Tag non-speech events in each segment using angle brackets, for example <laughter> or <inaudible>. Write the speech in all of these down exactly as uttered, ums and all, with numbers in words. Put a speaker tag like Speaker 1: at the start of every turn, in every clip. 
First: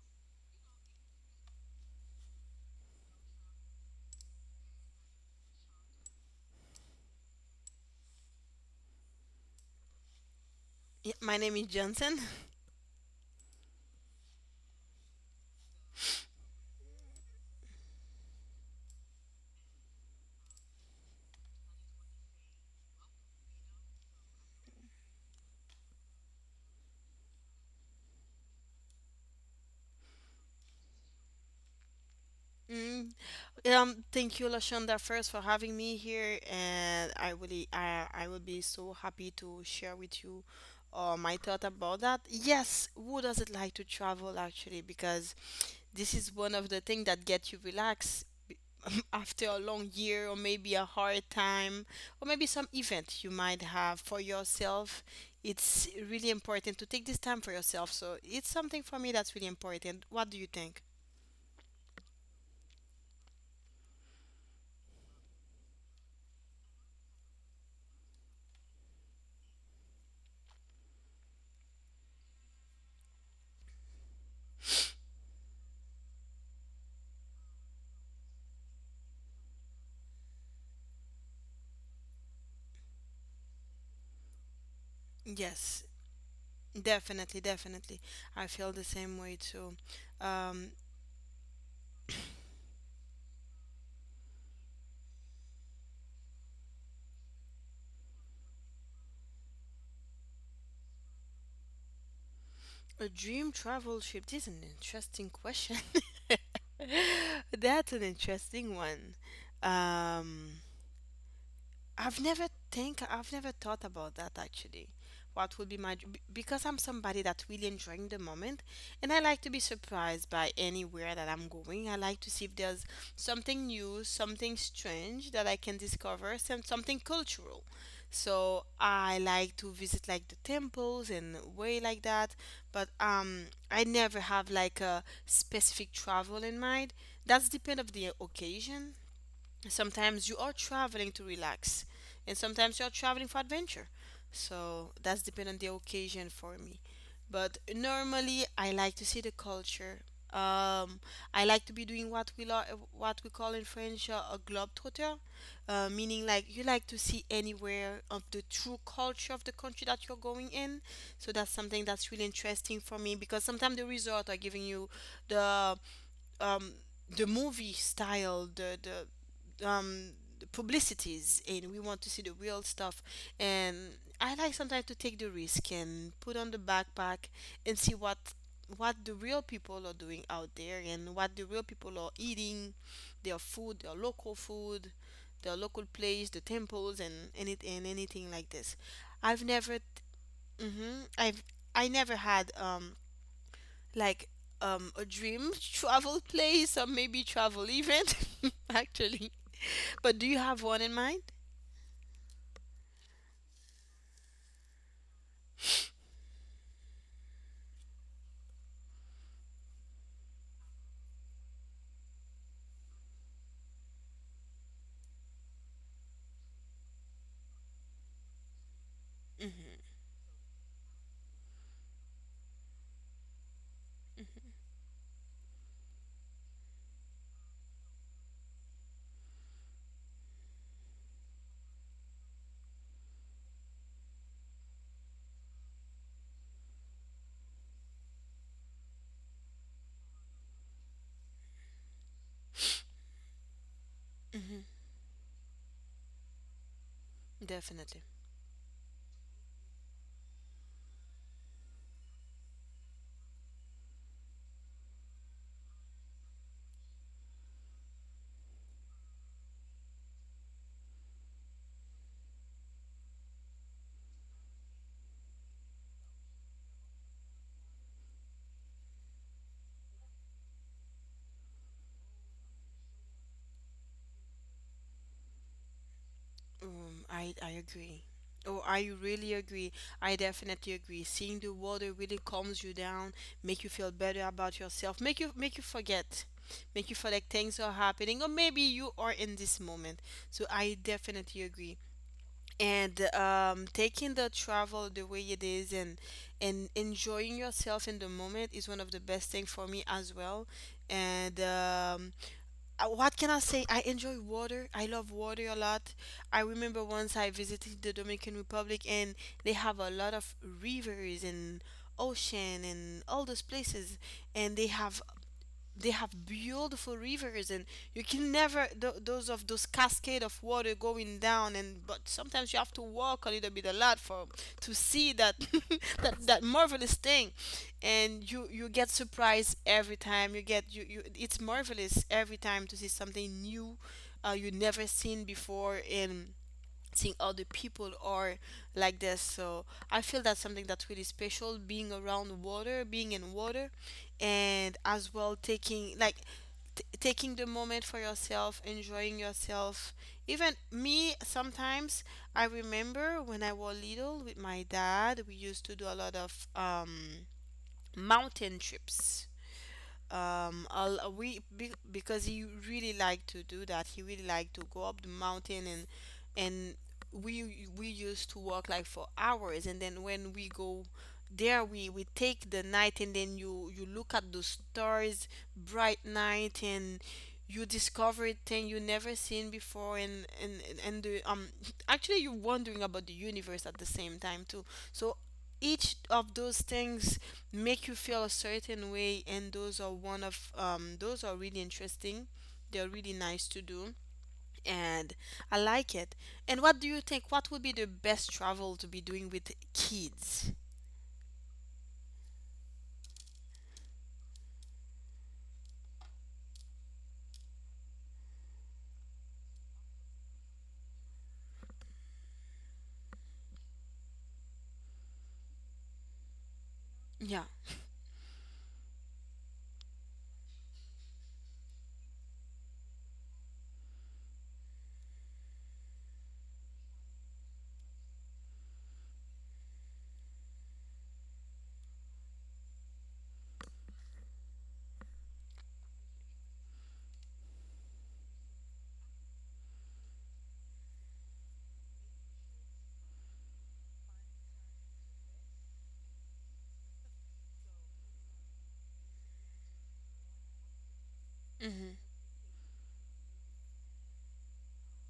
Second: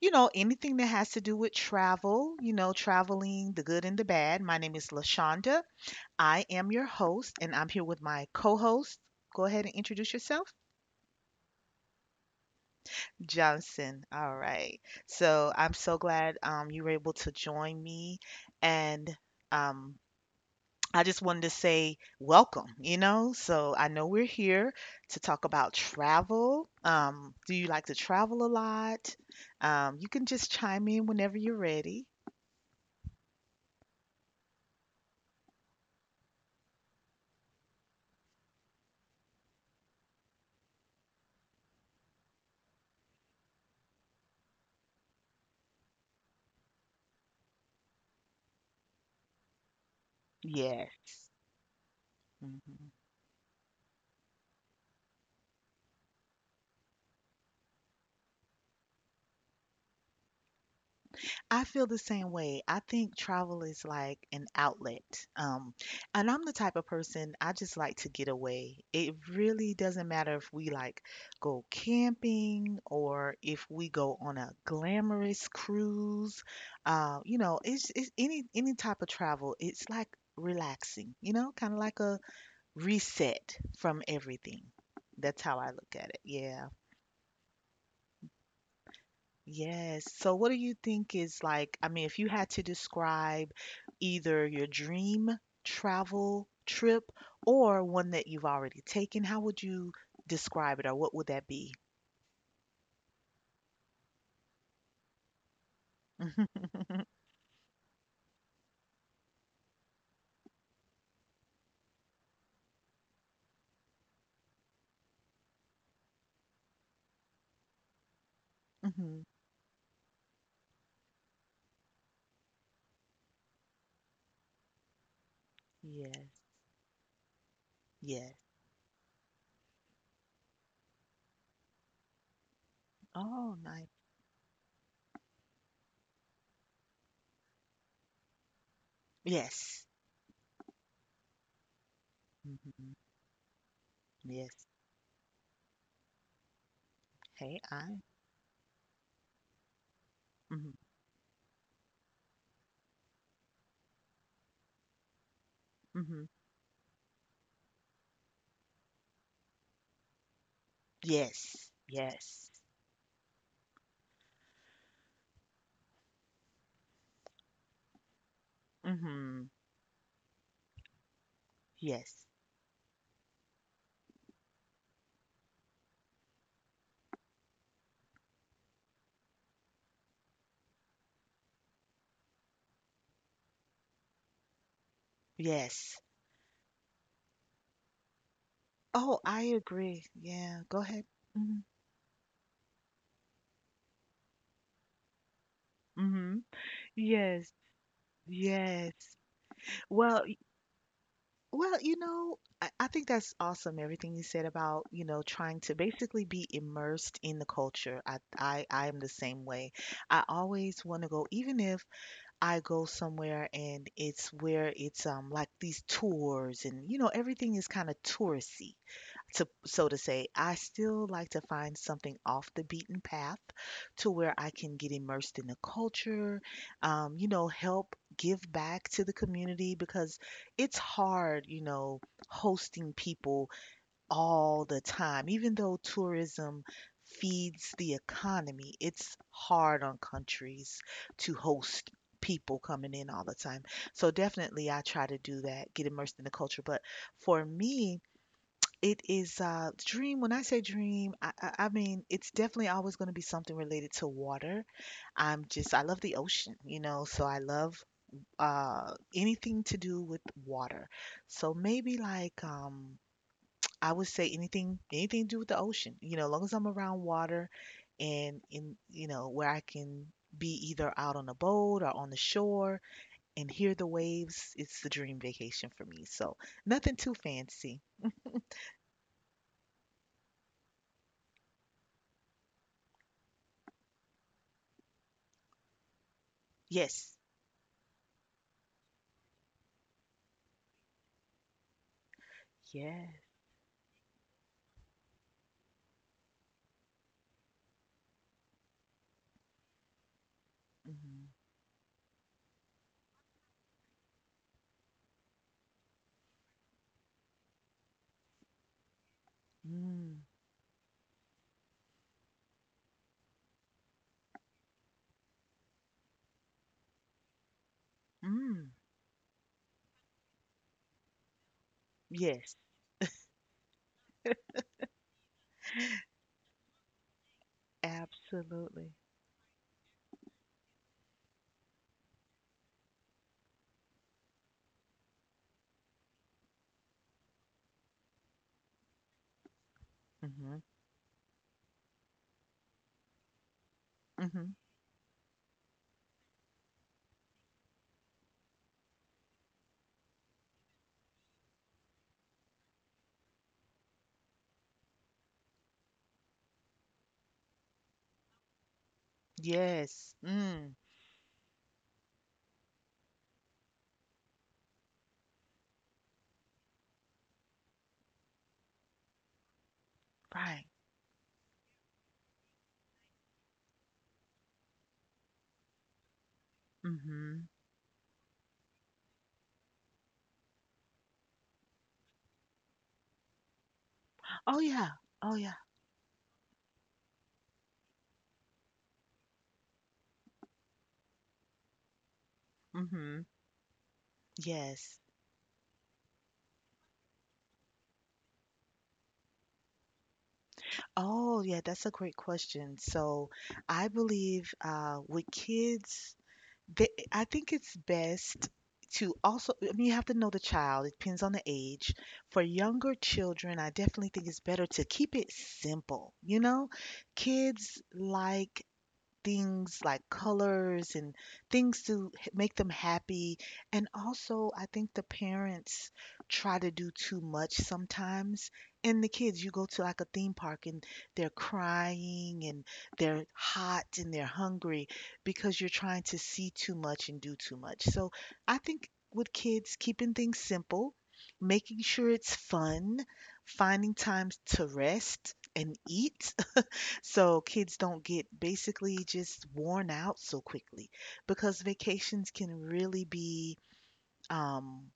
Speaker 1: you know, anything that has to do with travel, you know, traveling, the good and the bad. My name is LaShonda. I am your host, and I'm here with my co host. Go ahead and introduce yourself,
Speaker 2: Yeah, my name is Johnson.
Speaker 1: Johnson. All right. So I'm so glad um, you were able to join me. And um, I just wanted to say welcome, you know? So I know we're here to talk about travel. Um, do you like to travel a lot? Um, you can just chime in whenever you're ready.
Speaker 2: Mm. Um, thank you, Lashonda, first for having me here, and I really, I, I will be so happy to share with you uh, my thought about that. Yes, who doesn't like to travel actually? Because this is one of the things that get you relaxed <clears throat> after a long year or maybe a
Speaker 1: Yes.
Speaker 2: hard time or maybe some event you might have for yourself. It's really important to take this time for yourself. So it's something for me that's really important. What do you think?
Speaker 1: I feel the same way. I think travel is like an outlet. Um, and I'm the type of person, I just like to get away. It really doesn't matter if we like go camping or if we go on a glamorous cruise. Uh, you know, it's, it's any any type of travel. It's like relaxing, you know, kind of like a reset from everything. That's how I
Speaker 2: Yes.
Speaker 1: look at it. Yeah.
Speaker 2: Definitely, definitely. I feel the same way too.
Speaker 1: Yes. So what do
Speaker 2: Um,
Speaker 1: you think is, like, I mean, if you had to describe either your dream travel trip or one that you've already taken, how would you describe it or what would that be?
Speaker 2: a dream travel trip, this is an interesting question.
Speaker 1: <laughs>
Speaker 2: <laughs> That's an interesting one. Um, I've never think I've never thought about that actually. What would be my dr- b- Because I'm somebody that's really enjoying the moment, and I
Speaker 1: Mhm.
Speaker 2: like to be surprised by anywhere that I'm going. I like to see if there's something new, something strange that I can discover,
Speaker 1: Yes.
Speaker 2: some something cultural.
Speaker 1: Yes.
Speaker 2: So I like to visit like the temples and way like that, but um
Speaker 1: Oh,
Speaker 2: I
Speaker 1: nice.
Speaker 2: never have like a specific travel in mind. That's depend of the occasion.
Speaker 1: Yes.
Speaker 2: Sometimes you are traveling to relax, and sometimes you're
Speaker 1: Hmm.
Speaker 2: traveling for adventure,
Speaker 1: Yes.
Speaker 2: so that's depend on the occasion for me. But
Speaker 1: Hey, I.
Speaker 2: normally, I like to see the culture.
Speaker 1: Hmm.
Speaker 2: um, I like to be doing what we lo- what we call in French, uh, a globetrotter, uh, meaning
Speaker 1: Hmm.
Speaker 2: like you like to see anywhere of the true culture of the country that you're going in. So that's
Speaker 1: Yes.
Speaker 2: something that's really
Speaker 1: Yes.
Speaker 2: interesting for me, because sometimes the resort are giving you the um, the movie style, the
Speaker 1: Hmm.
Speaker 2: the um, the publicities, and we want to see the
Speaker 1: Yes.
Speaker 2: real stuff. And I like sometimes to take the risk and put on the backpack and see what what the real people are doing out there and what the real people are eating, their food, their local food, their local
Speaker 1: Yes.
Speaker 2: place, the temples, and any and anything like this.
Speaker 1: Oh,
Speaker 2: I've
Speaker 1: I
Speaker 2: never,
Speaker 1: agree. Yeah. Go
Speaker 2: hmm
Speaker 1: ahead.
Speaker 2: I've
Speaker 1: Hmm.
Speaker 2: I never had um like um a dream travel
Speaker 1: Hmm.
Speaker 2: place or maybe
Speaker 1: Yes.
Speaker 2: travel event, <laughs>
Speaker 1: Yes.
Speaker 2: actually. But do
Speaker 1: Well,
Speaker 2: you
Speaker 1: y-
Speaker 2: have one in mind?
Speaker 1: well, you know, I, I think that's awesome. Everything you said about, you know, trying to basically be immersed in the culture. I, I, I am the same way. I always want to go, even if I go somewhere and it's where it's um like these tours, and you know everything is kind of touristy, to so to say. I still like to find something off the beaten path to where I can get immersed in the culture, um, you know help give back to the community, because it's hard, you know hosting people all the time, even though tourism feeds the economy. It's hard on countries to host people coming in all the time. So definitely I try to do that, get immersed in the culture, but for
Speaker 2: Definitely.
Speaker 1: me it is uh dream. When I say dream, I, I, I mean it's definitely always going to be something related to water. I'm just I love the ocean, you know, so I love uh anything to do with water. So maybe like um I would say anything anything to do with the ocean, you know, as long as I'm around water and in, you know where I can be either out on a boat or on the shore and hear the waves, it's the dream vacation for me. So
Speaker 2: um
Speaker 1: nothing too
Speaker 2: i i
Speaker 1: fancy.
Speaker 2: agree. Oh, I really agree. I definitely agree, seeing the water really calms you down, make you feel better about yourself, make you make you forget, make you feel
Speaker 1: Yes.
Speaker 2: like things are happening, or maybe you are in this moment. So I definitely agree. And
Speaker 1: Yes.
Speaker 2: um, taking the travel the way it is and and enjoying yourself in the moment is one of the best thing for me as well. And
Speaker 1: Mhm.
Speaker 2: um, uh, what can I say, I enjoy water, I love water a lot. I remember once I visited the Dominican Republic, and they have a lot
Speaker 1: Mm.
Speaker 2: of rivers and ocean and all those places, and they have they have beautiful rivers, and you can never
Speaker 1: Mm.
Speaker 2: th- those of those cascade of water going down. And But sometimes you
Speaker 1: Yes,
Speaker 2: have to walk a little bit a lot for to see that, <laughs> that that marvelous thing, and you you get
Speaker 1: absolutely.
Speaker 2: surprised every time you get you, you it's marvelous every time to see something new, uh, you never seen before, and seeing other people are like this, so I feel that's something
Speaker 1: Mhm.
Speaker 2: that's really special, being around water, being in water,
Speaker 1: Mhm.
Speaker 2: and as well taking like t- taking the moment for yourself, enjoying yourself. Even me sometimes, I remember when I was little with my dad, we used to do a lot of um mountain trips.
Speaker 1: Yes.
Speaker 2: Um
Speaker 1: Mm.
Speaker 2: I'll, uh, we be, because he really liked to do that, he really liked to go up the mountain, and and we we used to walk like for hours, and then when we
Speaker 1: Right.
Speaker 2: go there, we we take the night, and then you you look at the stars, bright night, and
Speaker 1: Mhm.
Speaker 2: you discover thing you never seen before, and and and and the um actually you're wondering about the universe at the same time
Speaker 1: Oh
Speaker 2: too.
Speaker 1: yeah.
Speaker 2: So
Speaker 1: Oh yeah.
Speaker 2: each of those things make you feel a certain way, and those are one of um those are really interesting, they're really
Speaker 1: Mhm.
Speaker 2: nice to do.
Speaker 1: Yes.
Speaker 2: And I like it. And what do you think, what would be the best travel to be doing with kids?
Speaker 1: Oh yeah, that's a great question. So, I believe uh with kids, they, I think it's best to also, I mean, you have to know the child. It depends on the age. For younger children, I definitely think it's better to keep it simple. You know,
Speaker 2: Yeah.
Speaker 1: kids like things like colors and things to h- make them happy. And also, I think the parents try to do too much sometimes. And the kids, you go to like a theme park and they're crying and they're hot and they're hungry because you're trying to see too much and do too much. So I think with kids, keeping things simple, making sure it's fun, finding times to rest and eat so kids don't get basically just worn out so quickly, because
Speaker 2: Mm-hmm.
Speaker 1: vacations can really be, um,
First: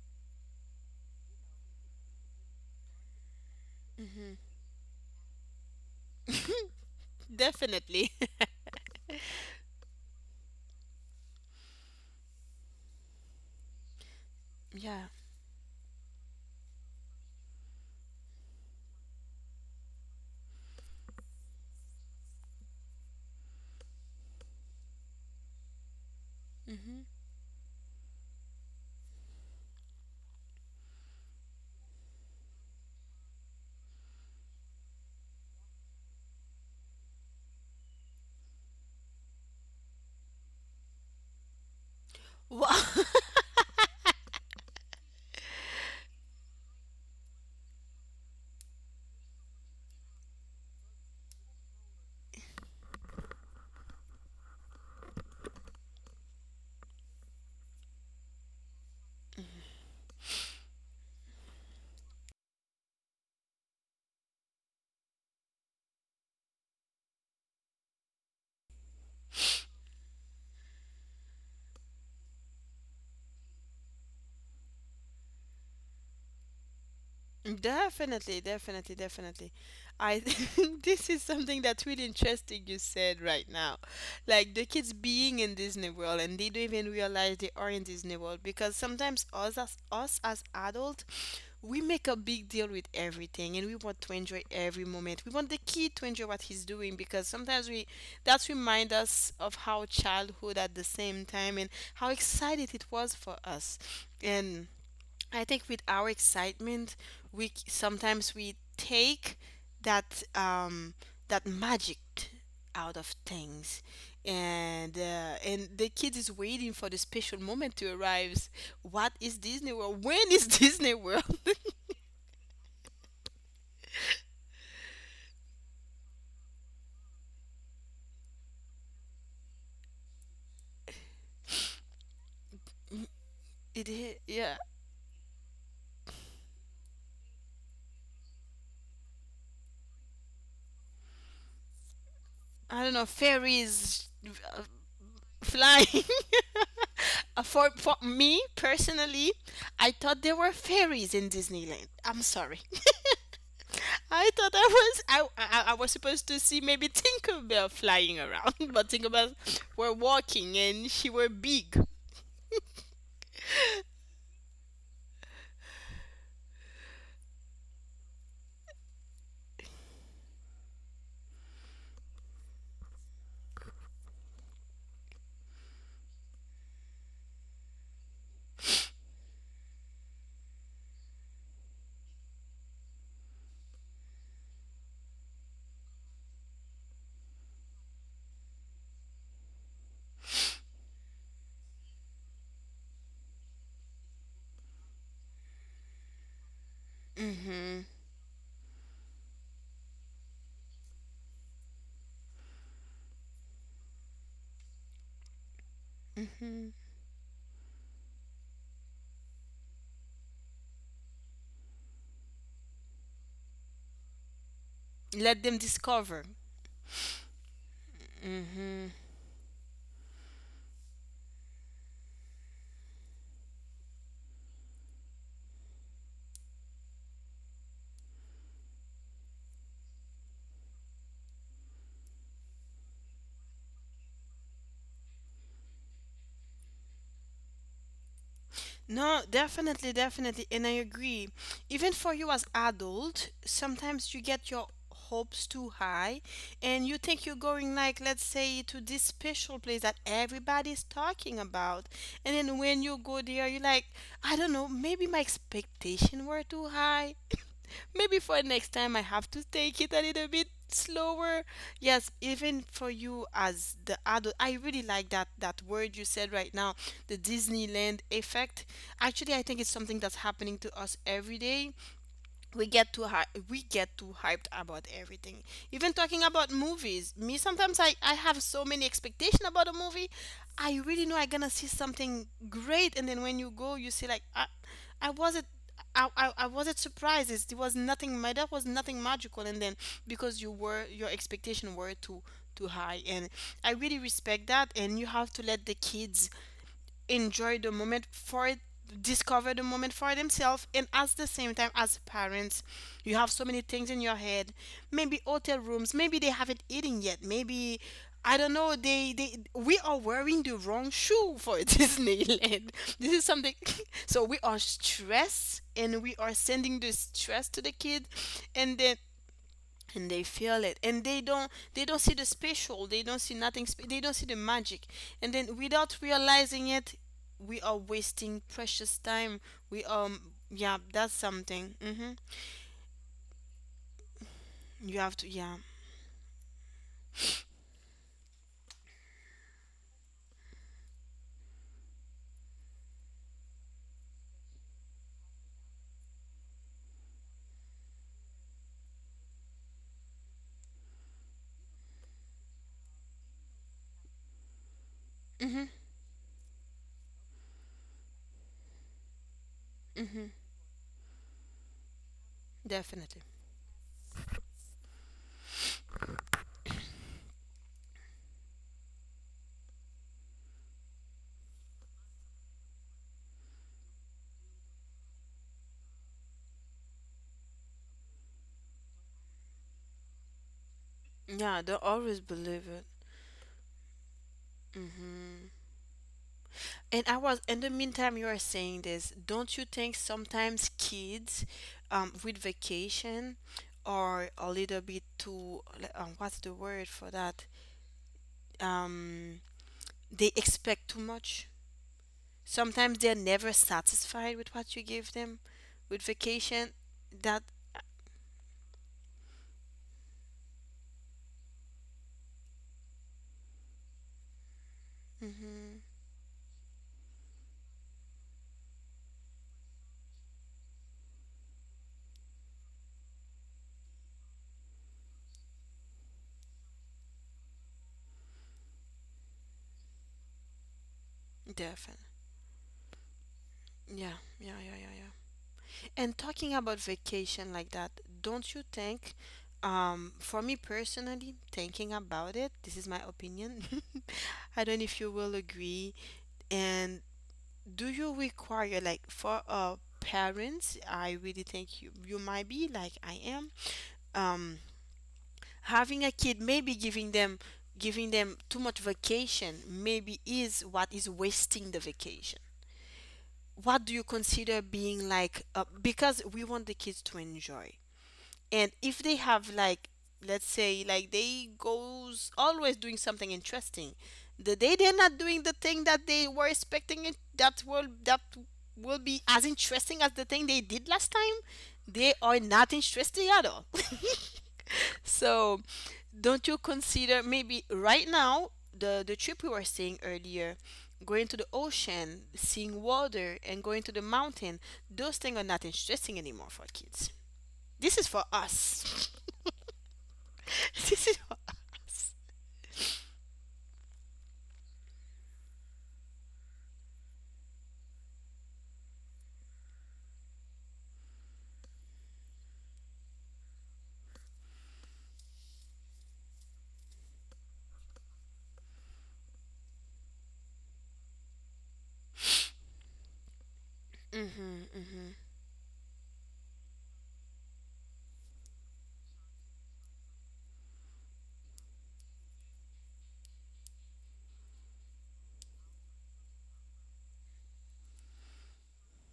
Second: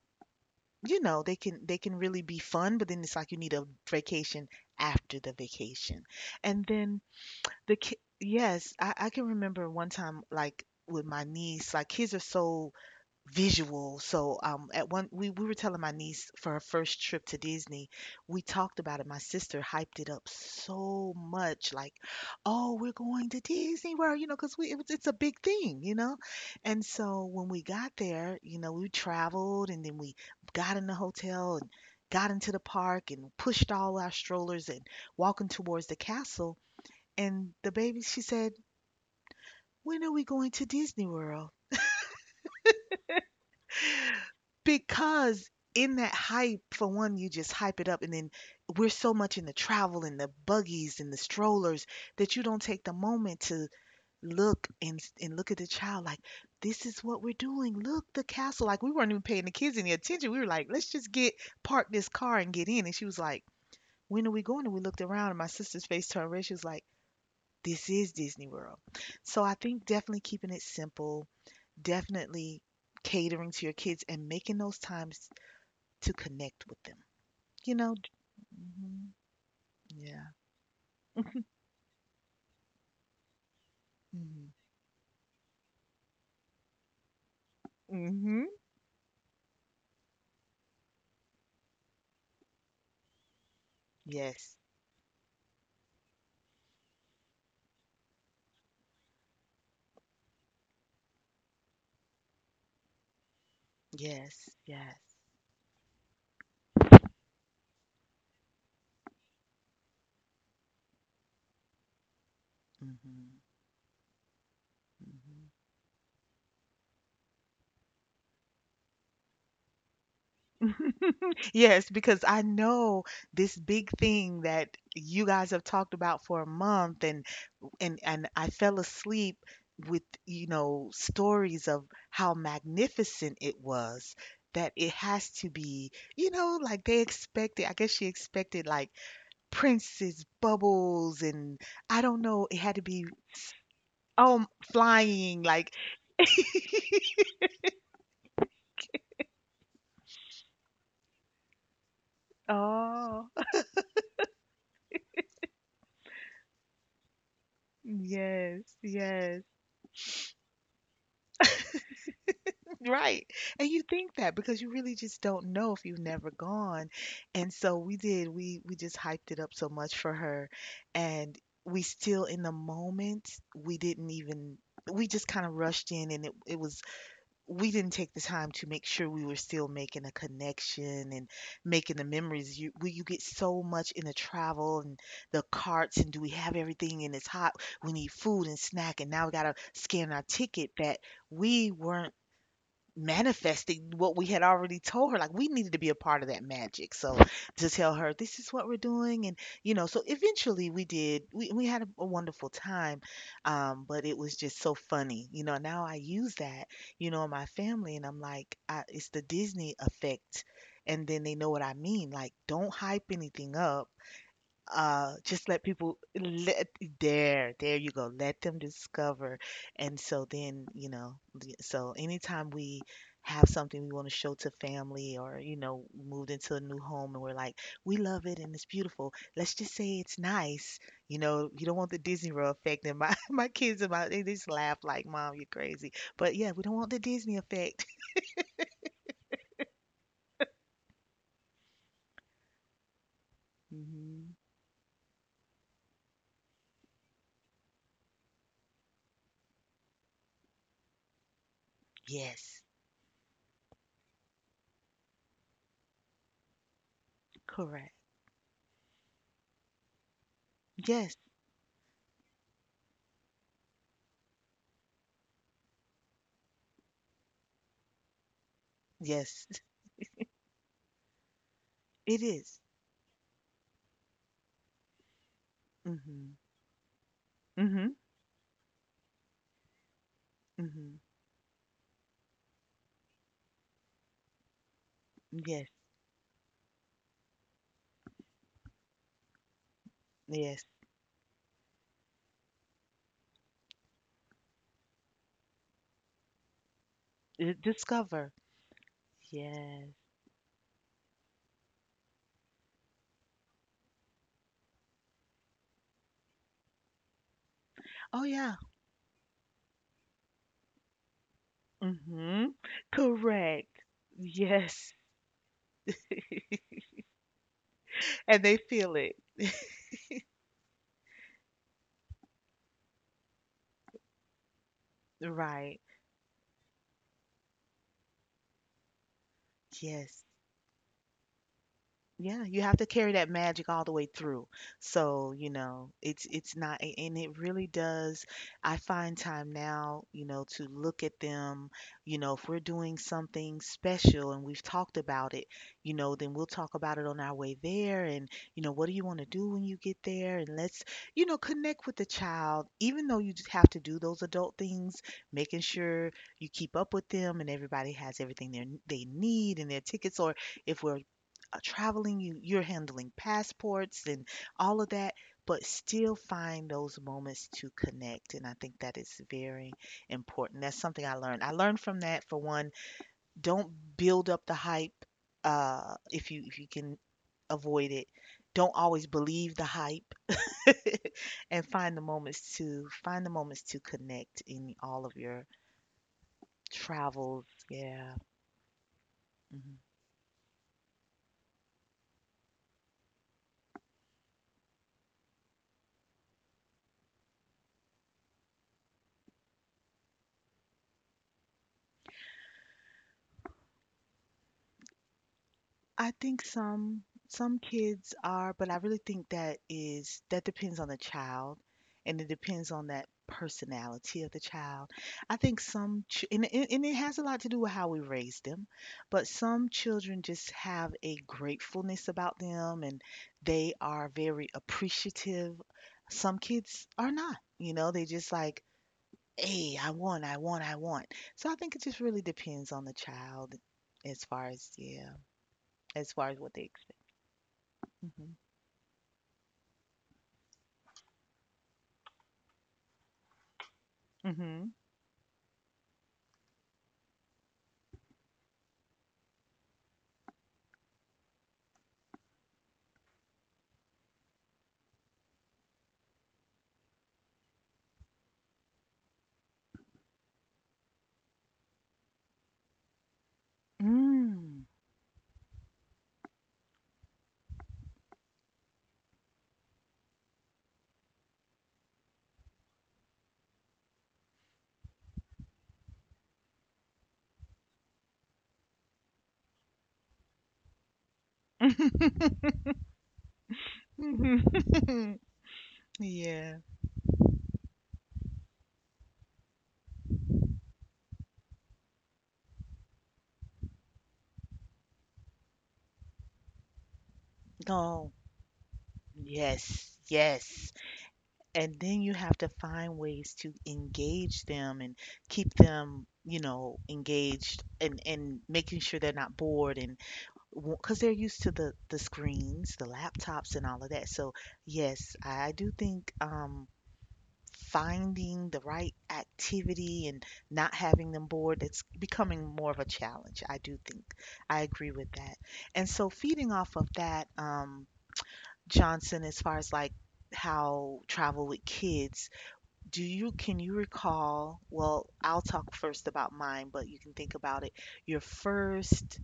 Speaker 1: you know, they can they can really be fun, but then it's like you need a
Speaker 2: Mm-hmm.
Speaker 1: vacation after the vacation. And then the ki
Speaker 2: Definitely.
Speaker 1: yes, I, I can remember one time, like with my niece, like kids are so visual. So um
Speaker 2: <laughs>
Speaker 1: at
Speaker 2: Yeah.
Speaker 1: one, we, we were telling my niece for her first trip to Disney, we talked about it. My sister hyped it up so much, like, oh, we're going to Disney World, you know, because we it was, it's a big thing, you know. And
Speaker 2: Mm-hmm.
Speaker 1: so when we got there, you know, we traveled and then we got in the hotel and got into the park and pushed all our strollers and walking towards the castle. And the baby, she said, "When are we going to Disney World?"
Speaker 2: Wow.
Speaker 1: Because in that hype, for one, you just hype it up, and then we're so much in the travel and the buggies and the strollers that you don't take the moment to look and and look at the child, like, this is what we're doing, look, the castle. Like, we weren't even paying the kids any attention, we were like, let's just get park this car and get in, and she was like, when are we going? And we looked around, and my sister's face turned red, she was like, this is Disney World. So I think definitely keeping it simple, definitely catering to your kids and making those times to connect with them. You know?
Speaker 2: Definitely, definitely,
Speaker 1: Hmm.
Speaker 2: definitely. I <laughs>
Speaker 1: Yeah.
Speaker 2: think this is something that's really interesting you said right now.
Speaker 1: Mm-hmm.
Speaker 2: Like the kids being in Disney World and they don't even realize they are in Disney World,
Speaker 1: Hmm.
Speaker 2: because sometimes us as us as adults, we make a big deal with everything and we want to enjoy
Speaker 1: Yes.
Speaker 2: every moment. We want the kid to enjoy what he's doing, because sometimes we that remind us of how childhood at the same time, and how excited it was for us.
Speaker 1: Yes.
Speaker 2: And
Speaker 1: Yes.
Speaker 2: I think with our excitement, we c- sometimes we take that um, that magic t- out of
Speaker 1: Hmm.
Speaker 2: things, and uh,
Speaker 1: Hmm.
Speaker 2: and the kid is waiting for the special moment to arrive. What is Disney World? When is <laughs> Disney World?
Speaker 1: Yes, because I know this big thing that you guys have talked about for a month, and and and I fell asleep with, you know, stories of how magnificent it
Speaker 2: It
Speaker 1: was.
Speaker 2: is, yeah.
Speaker 1: That it has to be, you know, like they expected. I guess she expected like Prince's bubbles, and I don't know, it had to
Speaker 2: I don't
Speaker 1: be,
Speaker 2: know, fairies,
Speaker 1: oh,
Speaker 2: uh,
Speaker 1: flying, like.
Speaker 2: flying. <laughs>
Speaker 1: <laughs>
Speaker 2: Uh, for for me personally, I thought there were fairies in Disneyland. I'm sorry.
Speaker 1: Oh,
Speaker 2: I thought I was I, I I was supposed to see maybe Tinkerbell flying around,
Speaker 1: yes,
Speaker 2: <laughs> but Tinkerbell
Speaker 1: yes,
Speaker 2: were walking and she were big.
Speaker 1: right. And you think that because you really just don't know if you've never gone. And so we did. We we just hyped it up so much for her, and we still in the moment. We didn't even. We just kind of rushed in, and it it was, we didn't take the time to make sure we were still making a connection and making the memories. You we- you get so much in the travel and the carts and do we have everything and it's hot. We need food and snack and now we gotta scan our ticket that we weren't manifesting what we had already told her. Like we needed to be a part of that magic. So to tell
Speaker 2: Hmm.
Speaker 1: her this is what we're doing, and you know, so eventually we did. We we had a, a wonderful time, um, but it was just so funny. You know, now I use that. You know, in my family, and I'm like, I, it's the Disney effect. And then they know what I mean. Like, don't hype anything up, uh just
Speaker 2: Let
Speaker 1: let
Speaker 2: them
Speaker 1: people,
Speaker 2: discover.
Speaker 1: let there there you go, let them
Speaker 2: Hmm.
Speaker 1: discover. And so then you know the- so anytime we have something we want to show to family, or you know moved into a new home, and we're like, we love it and it's beautiful, let's just say it's nice. you know you don't want the Disney World effect. And my <laughs> my kids and my they just laugh like, mom, you're crazy. But yeah, we don't want the Disney effect.
Speaker 2: No, definitely, definitely, and I agree. Even for you as adult,
Speaker 1: <laughs>
Speaker 2: sometimes
Speaker 1: Hmm.
Speaker 2: you get your hopes too high and you think you're going like let's say to this special place that everybody's talking about. And
Speaker 1: Yes.
Speaker 2: then when you go there, you're like, I don't know, maybe my expectation were too high. <laughs>
Speaker 1: Correct.
Speaker 2: Maybe for next time I have to take it a little bit
Speaker 1: Yes.
Speaker 2: slower. Yes, even for you as the adult, I really like that that word you said right now, the Disneyland effect.
Speaker 1: Yes,
Speaker 2: Actually, I think it's something that's happening to us every day.
Speaker 1: it is.
Speaker 2: We get too hy- we get too hyped about everything, even
Speaker 1: Mm-hmm.
Speaker 2: talking about movies, me sometimes
Speaker 1: Mm-hmm.
Speaker 2: i i have so many expectation about a movie. I
Speaker 1: Mm-hmm.
Speaker 2: really know I gonna see something great, and then when you go you see like, i I wasn't —
Speaker 1: Yes,
Speaker 2: I, I, I wasn't surprised. It's- It was nothing. My That was nothing magical. And then because you
Speaker 1: yes.
Speaker 2: were, your expectation were too too high, and I really respect that. And you have to let the kids
Speaker 1: Uh,
Speaker 2: enjoy the moment
Speaker 1: Discover.
Speaker 2: for it discover the
Speaker 1: Yes.
Speaker 2: moment for themselves, and at the same time as parents, you have so many things in your head, maybe hotel rooms, maybe they haven't eaten yet, maybe
Speaker 1: Oh
Speaker 2: I
Speaker 1: yeah.
Speaker 2: don't know, they they we are wearing the wrong shoe for <laughs>
Speaker 1: Mm-hmm.
Speaker 2: Disneyland. This is something.
Speaker 1: Correct.
Speaker 2: <laughs> So we are
Speaker 1: Yes.
Speaker 2: stressed, and we are
Speaker 1: <laughs>
Speaker 2: sending the stress to the kid,
Speaker 1: And they
Speaker 2: and
Speaker 1: feel
Speaker 2: then
Speaker 1: it.
Speaker 2: and they feel it, and they don't they don't see the special, they don't see nothing spe- they don't see the magic. And then
Speaker 1: Right.
Speaker 2: without realizing it, we are wasting precious time. We
Speaker 1: Yes.
Speaker 2: um Yeah, that's something. Mm-hmm.
Speaker 1: Yeah, you have to carry that magic all the way through.
Speaker 2: You have
Speaker 1: So,
Speaker 2: to,
Speaker 1: you
Speaker 2: yeah.
Speaker 1: know, it's it's not a- and it really does. I find time now, you know, to look at them, you know, if we're doing something special and we've talked about it, you know, then we'll talk about it on our way there, and, you know, what do you want to do when you get there? And let's, you know, connect with the child, even though you just have to do those adult things, making
Speaker 2: Mm-hmm.
Speaker 1: sure you keep up with them and everybody has everything they they need, and their tickets, or
Speaker 2: Mm-hmm.
Speaker 1: if we're uh, traveling, you, you're handling
Speaker 2: Definitely.
Speaker 1: passports and all of that, but still find those moments to connect. And I think that is very important. That's something I learned. I learned from that, for one, don't build up the hype, uh, if you if you can avoid it. Don't always believe the hype. <laughs> And
Speaker 2: Yeah, they
Speaker 1: find the
Speaker 2: always
Speaker 1: moments
Speaker 2: believe
Speaker 1: to
Speaker 2: it.
Speaker 1: find the moments to connect in all of your
Speaker 2: Mm-hmm. And I
Speaker 1: travels.
Speaker 2: was in the
Speaker 1: Yeah.
Speaker 2: meantime you are saying this, don't
Speaker 1: Mhm.
Speaker 2: you think sometimes kids um with vacation are a little bit too like, um, what's the word for that, um they expect too much. Sometimes they're never satisfied with what you give them
Speaker 1: I
Speaker 2: with
Speaker 1: think
Speaker 2: vacation.
Speaker 1: some
Speaker 2: That,
Speaker 1: some kids are, but I really think that is, that depends on the child, and it depends on that personality of the child. I think
Speaker 2: mm-hmm,
Speaker 1: some ch and it, and it has a lot to do with how we raise them, but some children just have a gratefulness about them and they are very appreciative. Some kids are not, you know, they just like, "Hey, I want, I want, I want." So I think it just
Speaker 2: definitely.
Speaker 1: really depends on the child
Speaker 2: Yeah,
Speaker 1: as far
Speaker 2: yeah,
Speaker 1: as,
Speaker 2: yeah, yeah,
Speaker 1: yeah,
Speaker 2: yeah.
Speaker 1: as
Speaker 2: And
Speaker 1: far as what
Speaker 2: talking
Speaker 1: they.
Speaker 2: about vacation like that, don't you think, um, for me personally, thinking about it, this is my opinion. <laughs> I
Speaker 1: Mhm.
Speaker 2: don't know if you will agree. And do you require, like, for uh, parents, I really think you, you might be like I am. Um, Having a kid maybe giving them giving them too much vacation maybe is what is wasting the vacation. What do you
Speaker 1: Mhm. Mm.
Speaker 2: consider being like, uh, because we want the kids to enjoy. And if they have like, let's say like they goes always doing something interesting, the day they're not doing the thing that they were expecting it, that will that will be as interesting as the thing they did last time, they
Speaker 1: <laughs>
Speaker 2: are not interesting at all. <laughs>
Speaker 1: Mhm.
Speaker 2: So
Speaker 1: <laughs> Yeah.
Speaker 2: don't you consider maybe right now the the trip we were saying earlier, going to the ocean, seeing water and going to the mountain, those things are not interesting anymore for kids. This
Speaker 1: Oh,
Speaker 2: is for us.
Speaker 1: yes. Yes.
Speaker 2: <laughs> This is for
Speaker 1: And then you
Speaker 2: us.
Speaker 1: have to find ways to engage them and keep them, you know, engaged and and making sure they're not bored and because they're used to the the screens, the laptops and all of that. So, yes, I do think um finding the right activity and not having them bored, it's becoming more of a challenge. I do think I
Speaker 2: Mm-hmm,
Speaker 1: agree with
Speaker 2: mm-hmm,
Speaker 1: that. And so, feeding off of that, um, Johnson, as far as like how travel with kids, do you can you recall? Well, I'll talk first about mine, but you can think about it. Your first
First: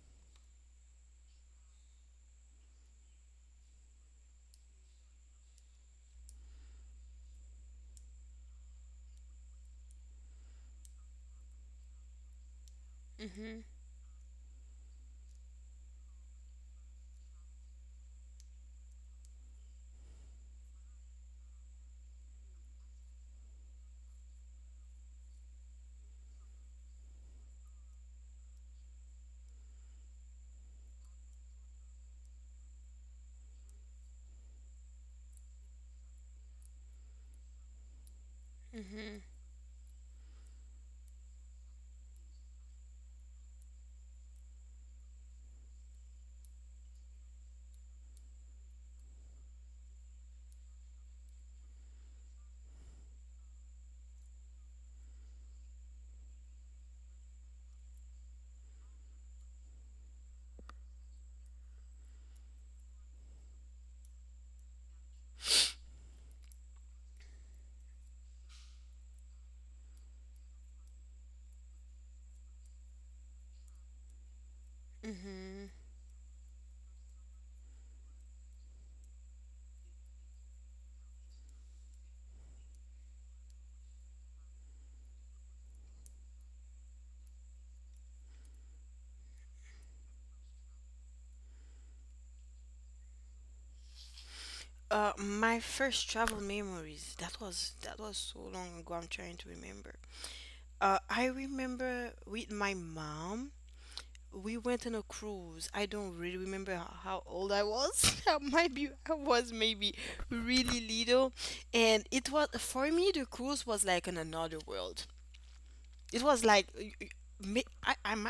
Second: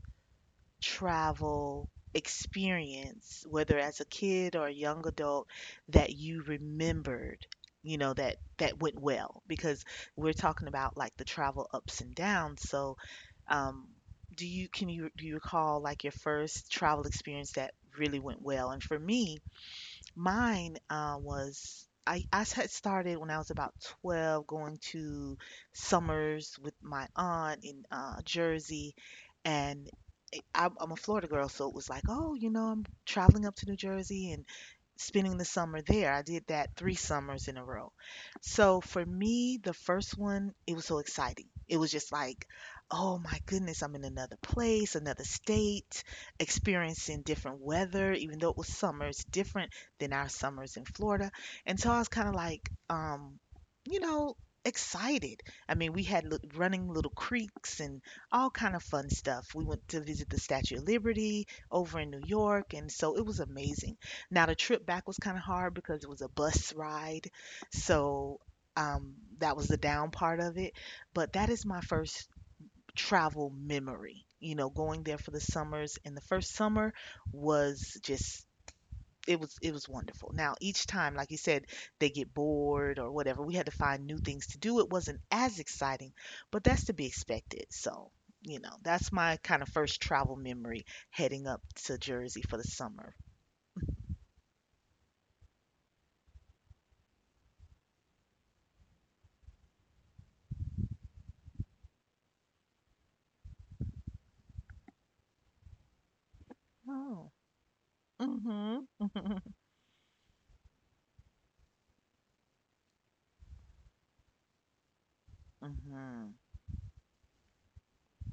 Speaker 1: travel experience, whether as a kid or a young adult, that you remembered, you know, that that went well? Because we're talking about like the travel ups and downs. So,
Speaker 2: mm-hmm,
Speaker 1: um, do you can you do you recall like your first travel experience that really went well? And for me, mine uh, was I, I had started when I was about twelve, going to summers with my aunt in uh, Jersey, and I, I'm I'm a Florida girl, so it was like, oh, you know, I'm traveling up to New Jersey and spending the summer there. I did that three summers in a row. So for
Speaker 2: mm-hmm,
Speaker 1: me, the first one, it was so exciting. It was just like, oh my goodness, I'm in another place, another state, experiencing different weather, even though it was summer, it's different than our summers in Florida. And so I was kind of like, um, you know, excited. I mean, we had li- running little creeks and all kind of fun stuff. We went to visit the Statue of Liberty over in New York, and so it was amazing. Now the trip back was kind of hard because it was a bus ride, so um, that was the down part of it. But that is my first travel memory. You know, going there for the
Speaker 2: mm-hmm.
Speaker 1: summers, and the first summer was just it was it was wonderful. Now each time, like you said, they get bored or whatever. We had to find new things to do. It wasn't as exciting, but that's to be expected. So, you know, that's my kind of first travel memory heading up to Jersey for the summer.
Speaker 2: Uh my first travel memories, that was that was so long ago, I'm trying to remember. uh I remember with my mom we went on a cruise. I don't really remember h- how
Speaker 1: Oh.
Speaker 2: old I was. <laughs> I might
Speaker 1: Mhm.
Speaker 2: be I
Speaker 1: Hmm.
Speaker 2: was maybe really little, and it was for me the cruise was like in another world. It
Speaker 1: Mhm.
Speaker 2: was like y- y- may- I I, mi-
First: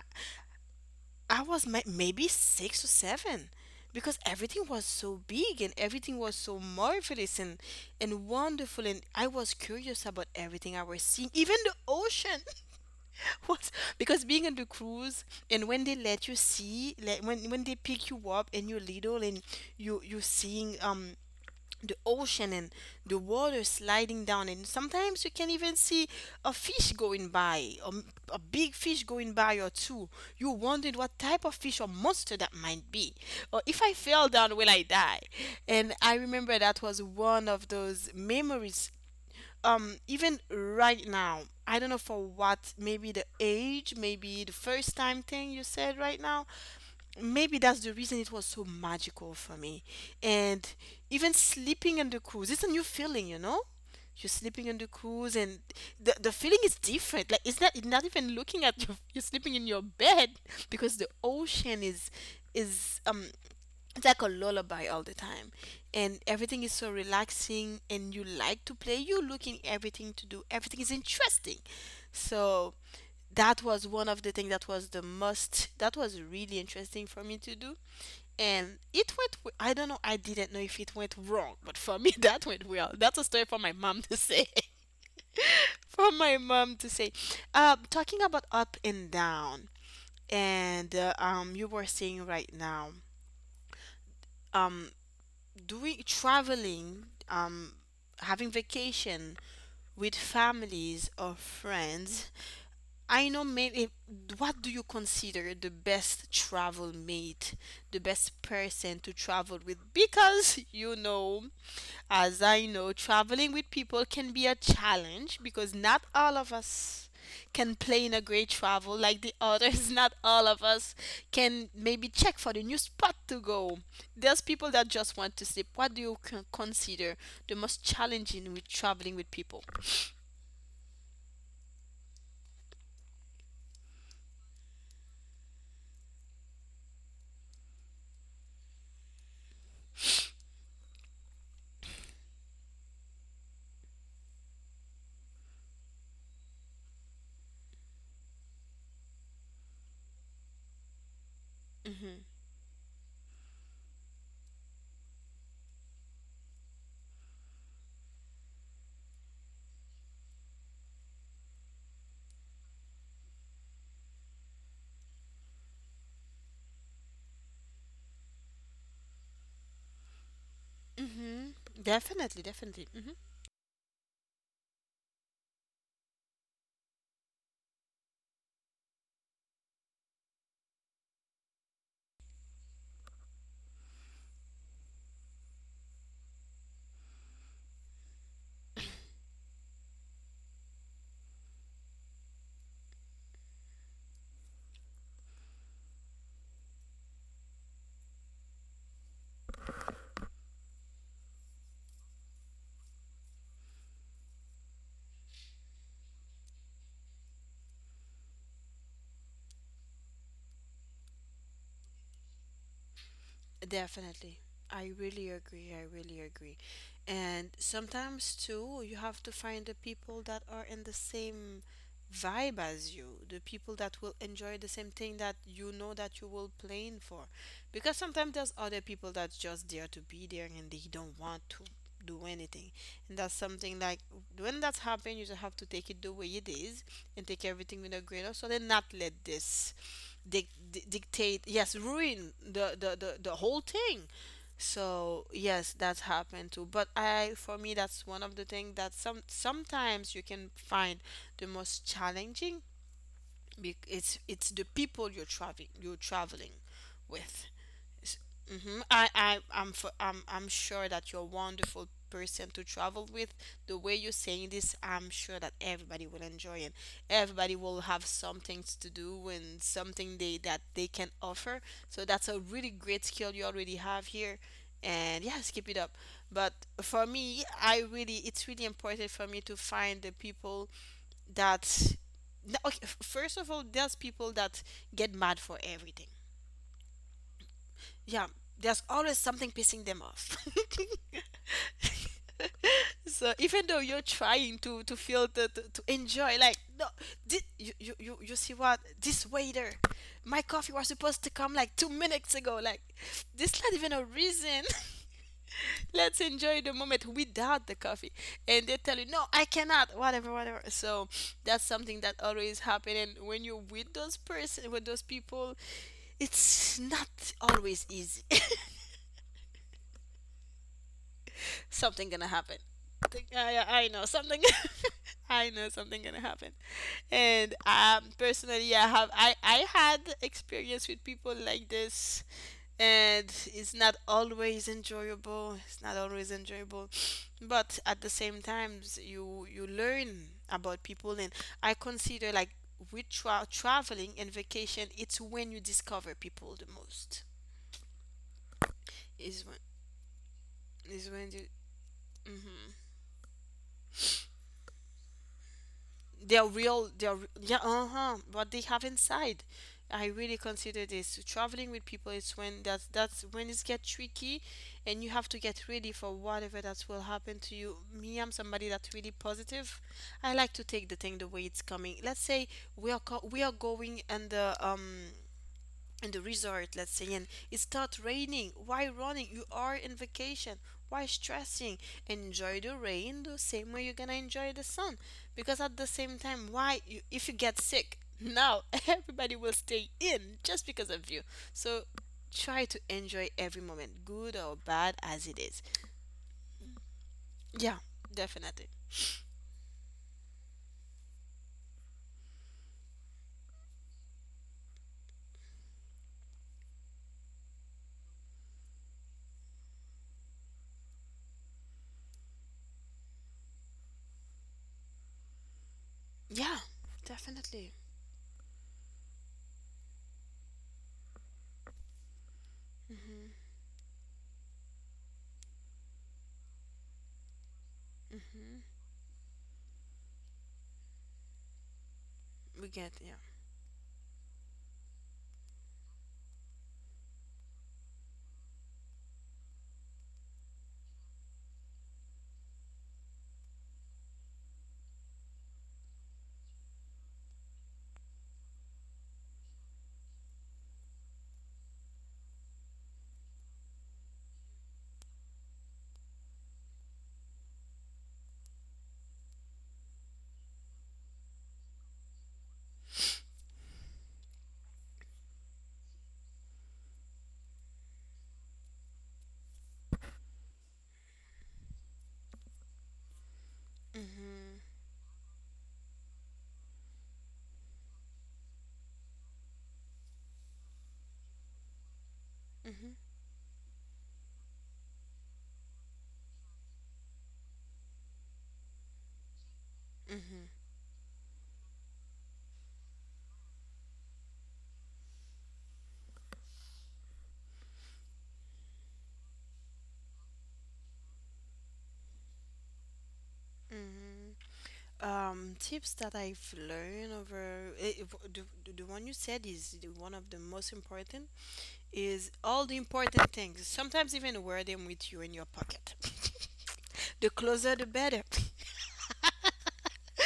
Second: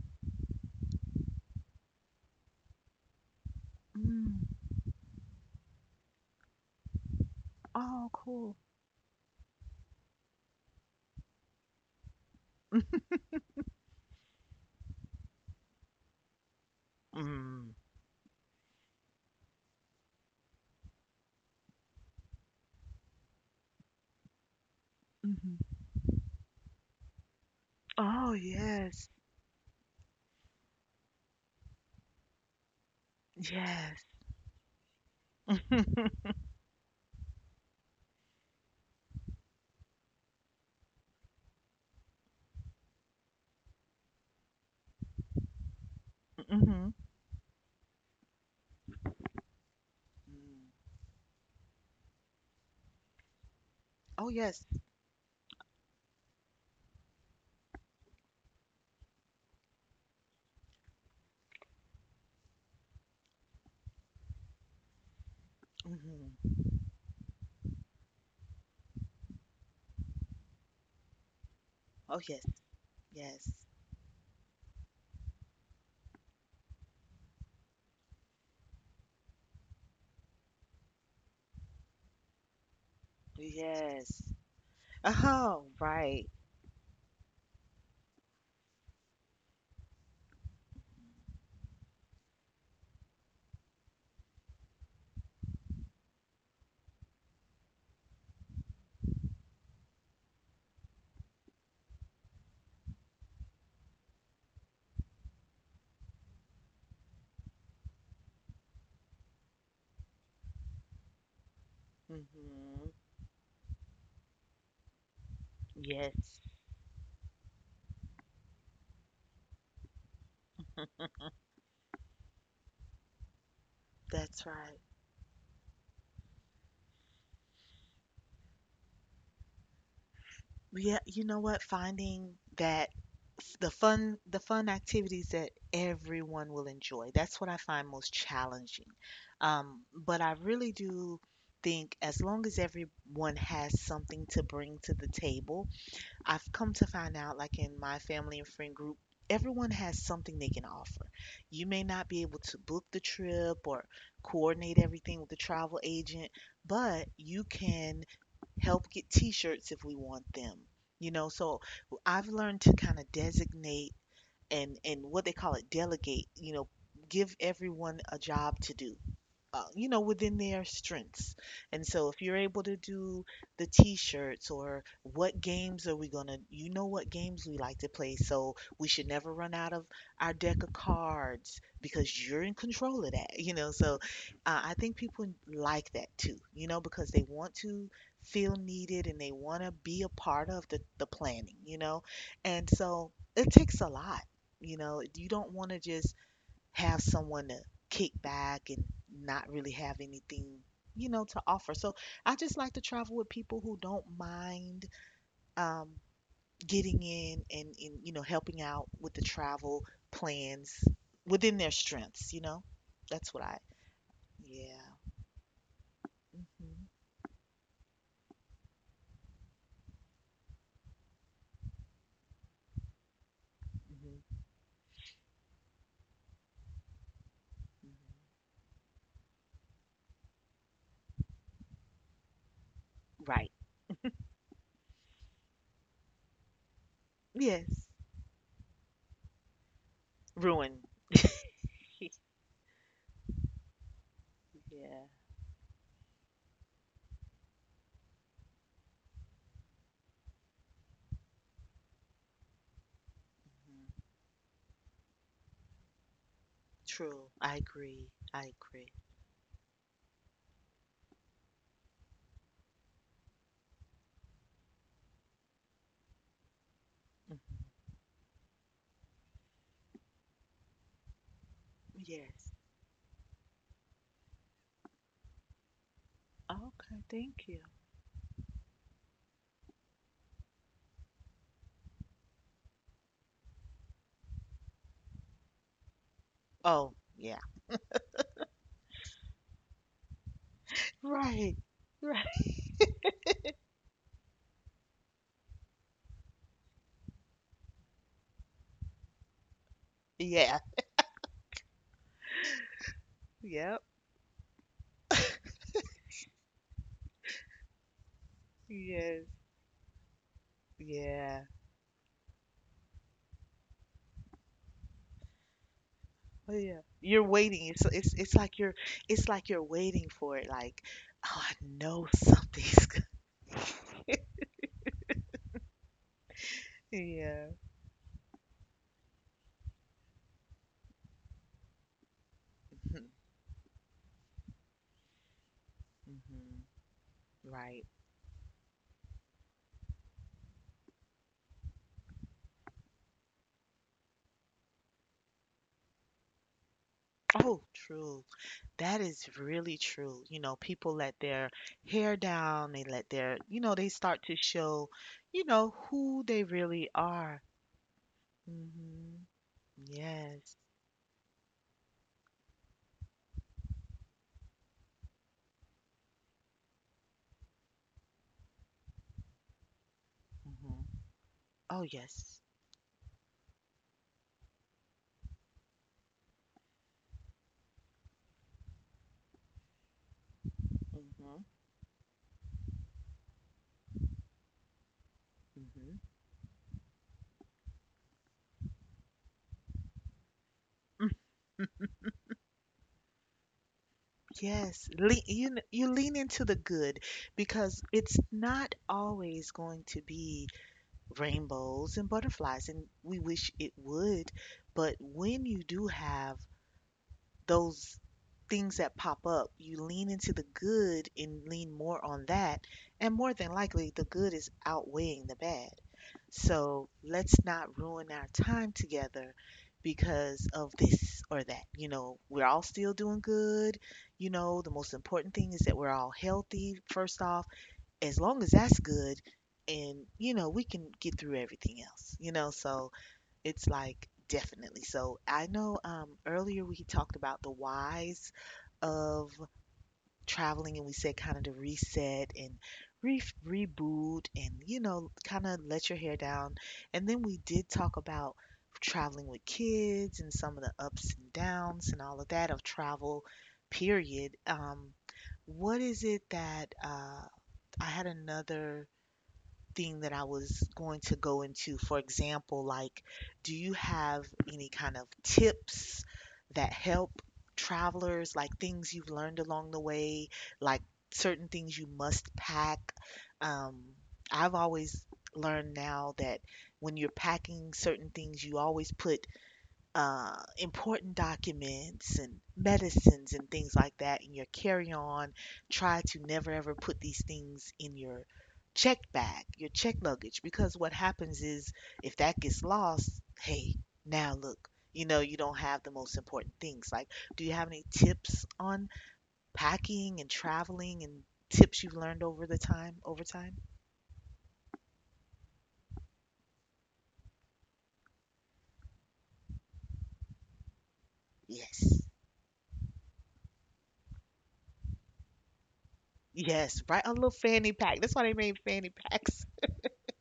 Speaker 2: I was mi- maybe six or seven, because
Speaker 1: Mm.
Speaker 2: everything
Speaker 1: <laughs>
Speaker 2: was so big and everything was so marvelous and
Speaker 1: Oh,
Speaker 2: and
Speaker 1: cool.
Speaker 2: wonderful, and I was curious about everything I was seeing, even the ocean. <laughs> What? Because being on the cruise, and when they let you see, like, when when
Speaker 1: Mm.
Speaker 2: they pick you up and you're little, and you you're seeing um the ocean, and the water sliding down, and sometimes you can
Speaker 1: Mhm.
Speaker 2: even see a fish going by, um,
Speaker 1: Oh,
Speaker 2: a big fish
Speaker 1: yes.
Speaker 2: going by or two. You wondered what type of fish or monster that might be, or if I
Speaker 1: Yes.
Speaker 2: fell down, will I die? And I
Speaker 1: <laughs>
Speaker 2: remember that was one of those memories, um even right now. I don't know for what. Maybe the age, maybe the first time thing you said right now.
Speaker 1: hmm. Mm.
Speaker 2: Maybe that's the reason it was so magical for me. And even sleeping on the cruise, it's a new feeling you know
Speaker 1: Oh,
Speaker 2: You're
Speaker 1: yes.
Speaker 2: sleeping on the cruise, and the, the feeling is different. Like, it's not it's not even looking at you. <laughs> You're sleeping in your bed. <laughs> Because the ocean is is um it's like a lullaby all the time, and
Speaker 1: Mhm.
Speaker 2: everything is so relaxing, and you like to play, you looking everything to do, everything is interesting.
Speaker 1: Oh, yes.
Speaker 2: So
Speaker 1: Yes.
Speaker 2: that was one of the things that was the most that was really interesting for me to do. And it went w- i don't know I didn't know if it went wrong, but for me, <laughs> that went well. That's a story for my mom
Speaker 1: Yes.
Speaker 2: to say.
Speaker 1: Oh,
Speaker 2: <laughs> For
Speaker 1: right.
Speaker 2: my mom to say. uh, talking about up and down, and uh, um, you were saying right now, um, doing traveling, um, having vacation with families or friends. I know, maybe, what do you consider the best travel mate, the best person to travel with? Because you know, as I
Speaker 1: Hmm.
Speaker 2: know, traveling with people can be a challenge because not
Speaker 1: Yes.
Speaker 2: all of us can plan a great travel like the others. <laughs> Not all of us
Speaker 1: <laughs>
Speaker 2: can maybe check for the new spot to go.
Speaker 1: That's
Speaker 2: There's people
Speaker 1: right.
Speaker 2: that just want to sleep. What do you con- consider the most challenging with traveling with people?
Speaker 1: Yeah, you know what? Finding that f- the fun the fun activities that everyone will enjoy. That's what I find most challenging. Um, but I really do think as long as everyone has something to bring to the table, I've come to find out, like in my family and friend group, everyone has something they can offer. You may not be
Speaker 2: Mm-hmm.
Speaker 1: able to book the trip or coordinate everything with the travel agent, but you can help get t shirts if we want them. You know, so I've learned to kind of designate and, and what they call it, delegate, you know, give everyone a job to do uh, you know, within their strengths.
Speaker 2: Mm-hmm.
Speaker 1: And so if you're
Speaker 2: Definitely,
Speaker 1: able to
Speaker 2: definitely. Mm-hmm.
Speaker 1: do the t-shirts or what games are we gonna, you know what games we like to play, so we should never run out of our deck of cards because you're in control of that, you know. So uh, I think people like that too, you know, because they want to feel needed and they want to be a part of the, the planning, you know. And so it takes a lot. You know, you don't want to just have someone to kick back and not really have anything, you know, to offer. So I just like to travel with people who don't mind um, getting in and, and, you know, helping out with the travel plans within their strengths, you know? That's what I,
Speaker 2: Definitely. I
Speaker 1: yeah.
Speaker 2: really agree. I really agree.
Speaker 1: Hmm.
Speaker 2: And sometimes, too, you have to find the people that are in the same vibe as you, the people that will
Speaker 1: Hmm.
Speaker 2: enjoy the same thing that you know that you will plan for. Because sometimes there's
Speaker 1: Hmm.
Speaker 2: other people that's just there to be there and they don't want to do anything. And that's
Speaker 1: Right.
Speaker 2: something like, when that's happened, you just have to take it the way it is and take everything
Speaker 1: Yes.
Speaker 2: with a grain of salt and not let this dic-
Speaker 1: Ruin.
Speaker 2: di- dictate yes, ruin the, the the the whole thing.
Speaker 1: Yeah.
Speaker 2: So yes, that's happened too. But I for me, that's one of the things that some sometimes you can find the most challenging, bec-
Speaker 1: Hmm.
Speaker 2: it's it's the people you're traveling you're traveling
Speaker 1: True.
Speaker 2: with.
Speaker 1: I agree. I
Speaker 2: Mm-hmm.
Speaker 1: agree.
Speaker 2: I, I, I'm, f am I'm I'm sure that you're a wonderful person to travel with. The way you're saying this, I'm sure that everybody will enjoy it.
Speaker 1: Hmm.
Speaker 2: Everybody will have something to do and something they that they can offer. So that's a
Speaker 1: Yes.
Speaker 2: really great skill you already have here. And yes, keep it up. But for
Speaker 1: Okay.
Speaker 2: me,
Speaker 1: Thank you.
Speaker 2: I really, it's really important for me to find the people that, no, okay, f- first of all, there's people that get mad for everything.
Speaker 1: Oh, yeah.
Speaker 2: Yeah, there's always something pissing them off. <laughs>
Speaker 1: Right. Right.
Speaker 2: So even though you're trying to to feel, to, to, to enjoy, like, no, thi- you, you you you see what this waiter. My
Speaker 1: Yeah.
Speaker 2: coffee was supposed to come like two minutes ago, like, this not
Speaker 1: Yep.
Speaker 2: even a reason. <laughs> Let's enjoy the moment without the coffee, and they tell you
Speaker 1: Yes.
Speaker 2: no, I cannot, whatever, whatever. So
Speaker 1: Yeah.
Speaker 2: that's something that always happen, and when you're with those person with those people,
Speaker 1: Oh,
Speaker 2: it's
Speaker 1: yeah.
Speaker 2: not
Speaker 1: You're waiting. It's
Speaker 2: always
Speaker 1: it's
Speaker 2: easy.
Speaker 1: it's like
Speaker 2: <laughs>
Speaker 1: you're it's like you're waiting for it. Like, oh, I know
Speaker 2: Something
Speaker 1: <laughs>
Speaker 2: gonna happen.
Speaker 1: something's. go-
Speaker 2: I think- I, I know something. <laughs> I know something gonna happen.
Speaker 1: Yeah.
Speaker 2: And um, personally, I have I I had experience with people like this,
Speaker 1: Mhm.
Speaker 2: and it's not always enjoyable. It's not always
Speaker 1: Mhm.
Speaker 2: enjoyable, but
Speaker 1: Right.
Speaker 2: at the same time, you you learn about people, and I consider, like, with tra- traveling and vacation, it's when you discover people the most.
Speaker 1: Oh, true. That is
Speaker 2: Is when
Speaker 1: really true. You know, people
Speaker 2: is
Speaker 1: let
Speaker 2: when you.
Speaker 1: their hair down.
Speaker 2: Mhm.
Speaker 1: They let their, you know, they start to show, you know, who they
Speaker 2: their
Speaker 1: really
Speaker 2: real their
Speaker 1: are.
Speaker 2: yeah, uh-huh, what they have
Speaker 1: Mhm.
Speaker 2: inside. I really
Speaker 1: Yes.
Speaker 2: consider this, traveling with people, it's when, that's that's when it gets tricky, and you have to get ready for whatever that will happen to you. Me, I'm somebody that's really positive. I like to take
Speaker 1: Mhm.
Speaker 2: the thing the way it's
Speaker 1: Oh,
Speaker 2: coming. Let's
Speaker 1: yes.
Speaker 2: say we are co- we are going, and, um in the resort, let's say, and it starts raining. Why running? You are in vacation. Why
Speaker 1: Mhm.
Speaker 2: stressing? Enjoy the rain the same way you're gonna enjoy the sun. Because at the
Speaker 1: Mhm.
Speaker 2: same time, why you, if you get sick now, <laughs> everybody will stay in just because of you. So try to enjoy every moment, good or
Speaker 1: Yes,
Speaker 2: bad as
Speaker 1: lean,
Speaker 2: it
Speaker 1: you
Speaker 2: is.
Speaker 1: kn- you lean into the good
Speaker 2: Yeah,
Speaker 1: because it's
Speaker 2: definitely.
Speaker 1: not always going to be rainbows and butterflies, and we wish it would. But when you do have those things that pop up, you lean into the good and lean more on that. And more than likely, the good is outweighing the bad.
Speaker 2: Yeah,
Speaker 1: So let's
Speaker 2: definitely.
Speaker 1: not ruin our time together because of this or that. You know, we're all still doing
Speaker 2: Mm-hmm,
Speaker 1: good. You know, the most important thing is that we're all healthy, first off. As long as
Speaker 2: mm-hmm.
Speaker 1: that's good, and, you know, we can get through everything else, you know.
Speaker 2: We get
Speaker 1: So
Speaker 2: yeah.
Speaker 1: it's like definitely. So I know um, earlier we talked about the whys of traveling and we said kind of to reset and re reboot and you know kind of let your hair down. And then we did talk about traveling with kids and some of the ups and downs and all of that of travel, period. Um, what is it that uh, I had another thing that I was going to go into. For example, like, do you have any kind of tips that help travelers, like things you've learned along the way, like certain things you must pack? Um, I've
Speaker 2: Mhm.
Speaker 1: always learned now that when you're packing certain things, you always put uh, important documents and
Speaker 2: Mhm.
Speaker 1: medicines and things like that in your carry-on. Try to never ever put these things in your check bag, your check luggage,
Speaker 2: Mhm.
Speaker 1: because what happens is if that gets lost, hey, now look, you know, you don't have the most important things. Like, do you have any tips on packing and traveling and tips you've learned over the time, over time?
Speaker 2: Mhm. Um, tips that I've learned over, eh, eh, the, the one you said is the one of the most important,
Speaker 1: Yes.
Speaker 2: is all the important things. Sometimes even wear them with you in your pocket.
Speaker 1: Yes, right. A
Speaker 2: <laughs> The
Speaker 1: little
Speaker 2: closer
Speaker 1: fanny
Speaker 2: the
Speaker 1: pack. That's
Speaker 2: better.
Speaker 1: why they made fanny packs.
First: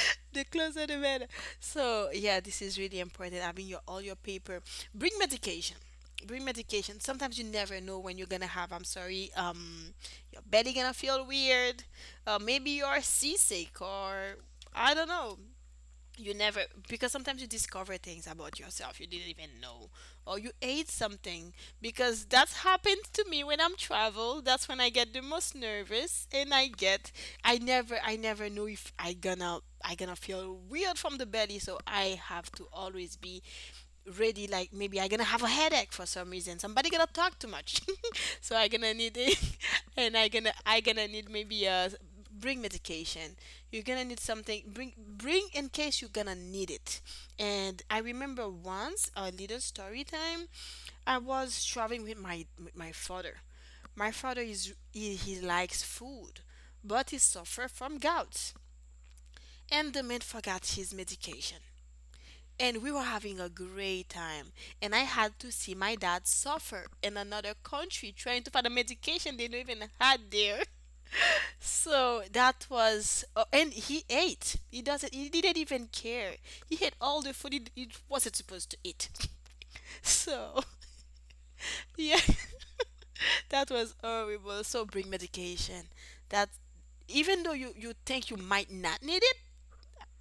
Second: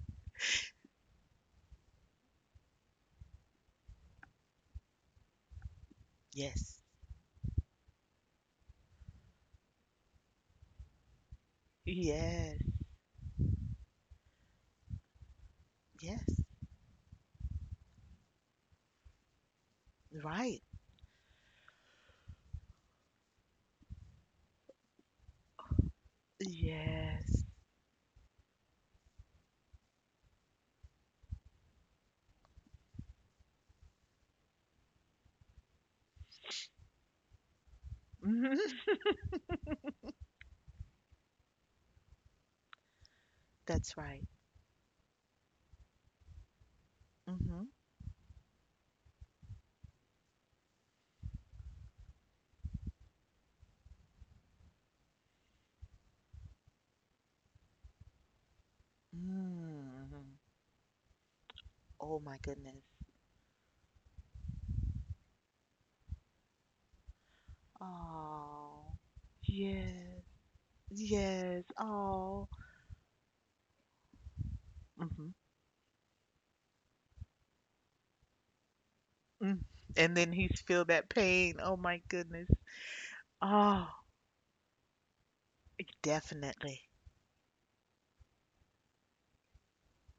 Speaker 2: <laughs> The closer the better. So yeah, this is really important. Having your all your paper. Bring medication. Bring
Speaker 1: Yes.
Speaker 2: medication. Sometimes you never know when you're gonna have. I'm sorry. Um, your belly gonna feel weird. Uh,
Speaker 1: Yes.
Speaker 2: maybe you're seasick, or I don't know. You
Speaker 1: Yes.
Speaker 2: never Because sometimes you discover things about yourself you didn't even know, or you
Speaker 1: Right.
Speaker 2: ate something, because that's happened to me. When I'm travel, that's when I get the most nervous, and i get
Speaker 1: Yes.
Speaker 2: i
Speaker 1: <laughs>
Speaker 2: never i never know if i gonna i gonna feel weird from the belly. So I have to always be really, like, maybe I gonna have a headache for some reason, somebody gonna talk too much. <laughs> So I gonna need it. <laughs> And i gonna i gonna need, maybe, uh bring medication. You're
Speaker 1: That's
Speaker 2: gonna need
Speaker 1: right.
Speaker 2: something, bring bring, in case you're gonna need it.
Speaker 1: Mm-hmm.
Speaker 2: And I remember once, a little story time, I was traveling with my with my father. My father is he, he likes food, but he suffer from gout, and the man
Speaker 1: Mm-hmm.
Speaker 2: forgot his medication,
Speaker 1: Oh my goodness.
Speaker 2: and we were having a great time. And I had to see my dad suffer in another country, trying to find a
Speaker 1: Oh.
Speaker 2: medication they don't even
Speaker 1: Yes.
Speaker 2: had there. <laughs>
Speaker 1: Yes.
Speaker 2: So
Speaker 1: Oh.
Speaker 2: that was, oh, and he ate. He doesn't.
Speaker 1: Mm-hmm.
Speaker 2: He didn't even care. He ate all the food he, he wasn't supposed to eat.
Speaker 1: Mm.
Speaker 2: <laughs>
Speaker 1: And then he's
Speaker 2: So
Speaker 1: feel that pain. Oh my
Speaker 2: yeah,
Speaker 1: goodness.
Speaker 2: <laughs> that
Speaker 1: Oh,
Speaker 2: was horrible. So bring medication. That,
Speaker 1: definitely.
Speaker 2: even though you you think you might not need it,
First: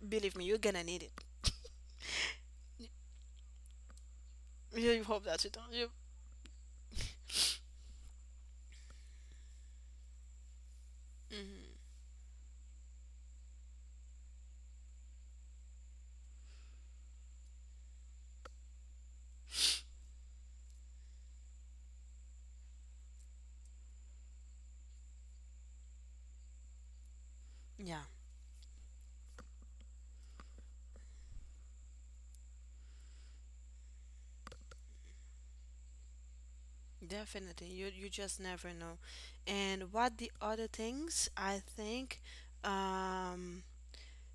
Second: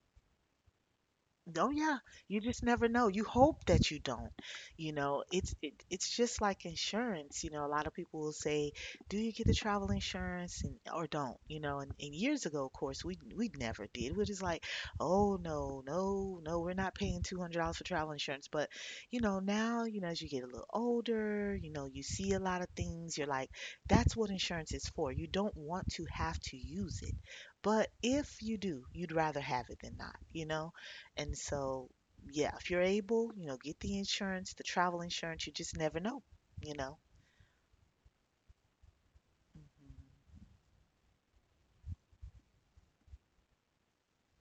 Speaker 2: believe me, you're gonna need it.
Speaker 1: Oh yeah, you just never know. You hope that you don't.
Speaker 2: <laughs> You
Speaker 1: You
Speaker 2: you
Speaker 1: know,
Speaker 2: hope that you
Speaker 1: it's
Speaker 2: don't.
Speaker 1: it,
Speaker 2: You,
Speaker 1: it's just like insurance. You know, a lot of people will say, "Do you get the travel insurance and or don't?" You know, and, and years ago, of course, we we never did. We're just like, "Oh no, no, no, we're not paying two hundred dollars for travel insurance." But you know, now you know as you get a little older, you know, you see a lot of things. You're like, "That's what insurance is for. You don't want to have to use it." But
Speaker 2: yeah.
Speaker 1: if you do, you'd rather have it than not, you know? And so, yeah, if you're able, you know, get the insurance, the travel insurance, you just never know, you know.
Speaker 2: Definitely, you you just never know.
Speaker 1: Mhm.
Speaker 2: And what the other things? I think, um,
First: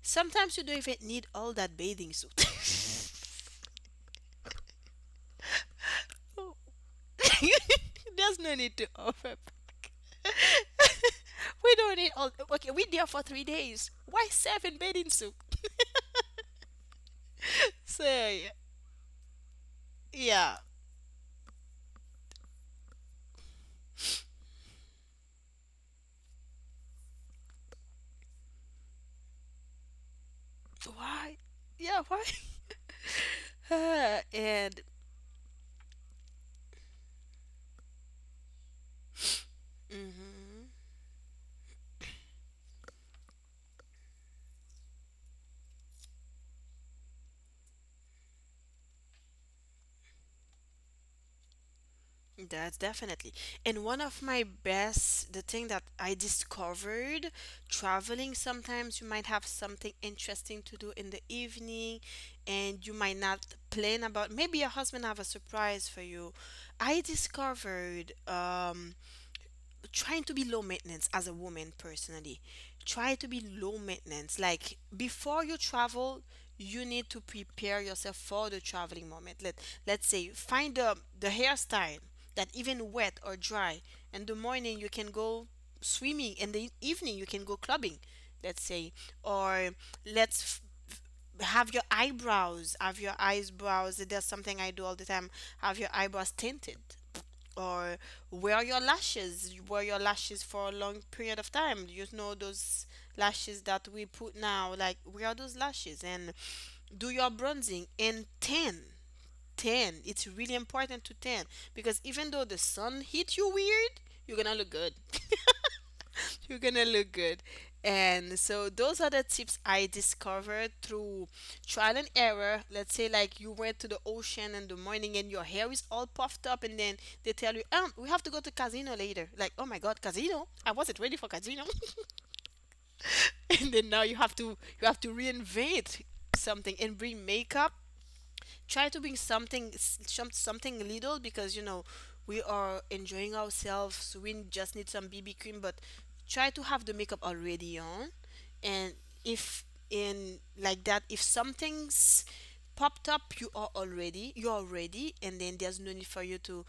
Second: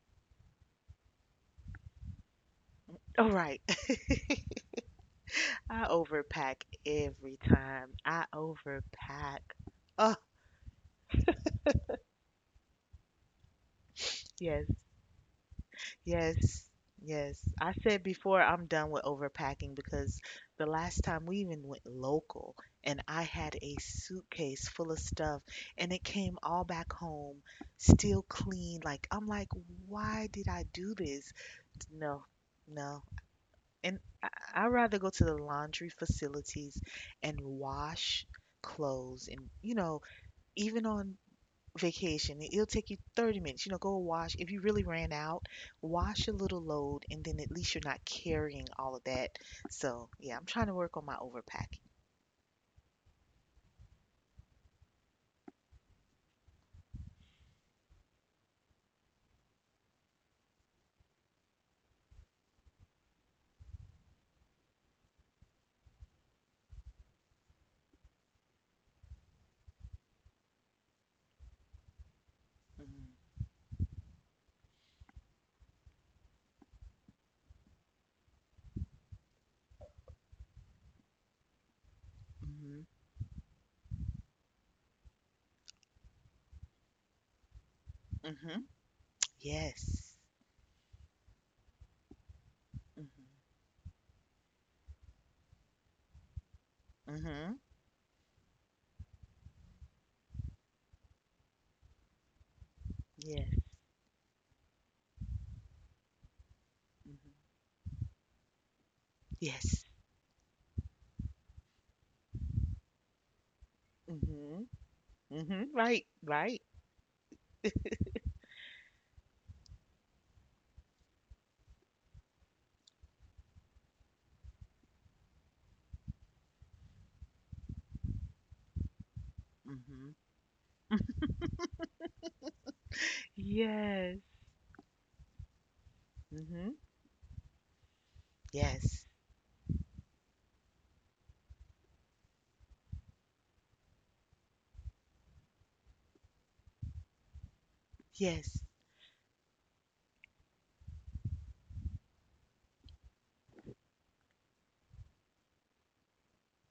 Speaker 2: sometimes you don't even need all that bathing suit. <laughs>
Speaker 1: All right. <laughs> I
Speaker 2: So
Speaker 1: overpack
Speaker 2: <laughs>
Speaker 1: every time. I
Speaker 2: there's no need to overpack.
Speaker 1: overpack. Oh,
Speaker 2: <laughs> We don't need all. Okay, we there for three days. Why
Speaker 1: yes,
Speaker 2: seven bathing suit?
Speaker 1: yes, yes. I
Speaker 2: So
Speaker 1: said before
Speaker 2: yeah,
Speaker 1: I'm done with overpacking because
Speaker 2: yeah.
Speaker 1: the last time we even went local and I had a suitcase full of stuff and it came all back home still clean. Like, I'm like, why did I do this?
Speaker 2: Why? Yeah, why?
Speaker 1: No,
Speaker 2: <laughs>
Speaker 1: no. And
Speaker 2: Uh,
Speaker 1: I- I'd
Speaker 2: and.
Speaker 1: rather go to the laundry facilities and wash clothes. And, you know,
Speaker 2: Mhm.
Speaker 1: even on vacation, it- it'll take you thirty minutes. You know, go wash. If you really ran out, wash a little load, and then at least you're not carrying all of that. So, yeah, I'm trying to work on my overpacking.
Speaker 2: That's definitely. And one of my best, the thing that I discovered traveling, sometimes you might have something interesting to do in the evening, and you might not plan about, maybe your husband have a surprise for you. I discovered, um trying to be low maintenance as a woman personally. Try to be low maintenance, like, before you travel, you need to prepare yourself for the traveling moment. Let let's say find the the hairstyle that,
Speaker 1: Mm-hmm.
Speaker 2: even wet or dry, in the morning you can go swimming, in the evening you can go clubbing, let's
Speaker 1: Mm-hmm.
Speaker 2: say. Or
Speaker 1: Yes.
Speaker 2: let's f- have your eyebrows have your
Speaker 1: Mm-hmm.
Speaker 2: eyebrows, there's something I do all the time, have your eyebrows tinted.
Speaker 1: Mm-hmm.
Speaker 2: Or wear your lashes. You wear your lashes for a long period of time. You know those
Speaker 1: Yes.
Speaker 2: lashes that we put now, like, wear those lashes, and do your
Speaker 1: Mm-hmm.
Speaker 2: bronzing and tan
Speaker 1: Yes.
Speaker 2: tan it's really important to tan, because even though the sun hit you weird, you're gonna
Speaker 1: Mm-hmm.
Speaker 2: look good.
Speaker 1: Mm-hmm. Right.
Speaker 2: You're
Speaker 1: Right.
Speaker 2: gonna look good. And so those are the tips I discovered through trial and error. Let's say, like, you went to the ocean in the morning and your hair is all puffed up, and then they tell you, um, we have to go to casino later. Like, oh my god,
Speaker 1: Mm-hmm.
Speaker 2: casino? I wasn't ready for casino. <laughs> And then now you
Speaker 1: Yes.
Speaker 2: have to you have to reinvent something,
Speaker 1: Hmm.
Speaker 2: and bring makeup. Try to
Speaker 1: Yes.
Speaker 2: bring something s- some, something little, because you know we are enjoying ourselves, so we just need some bb cream. But try to have the makeup already on,
Speaker 1: Yes.
Speaker 2: and if in, like, that, if something's popped up, you are already you are ready, and then there's no need for you to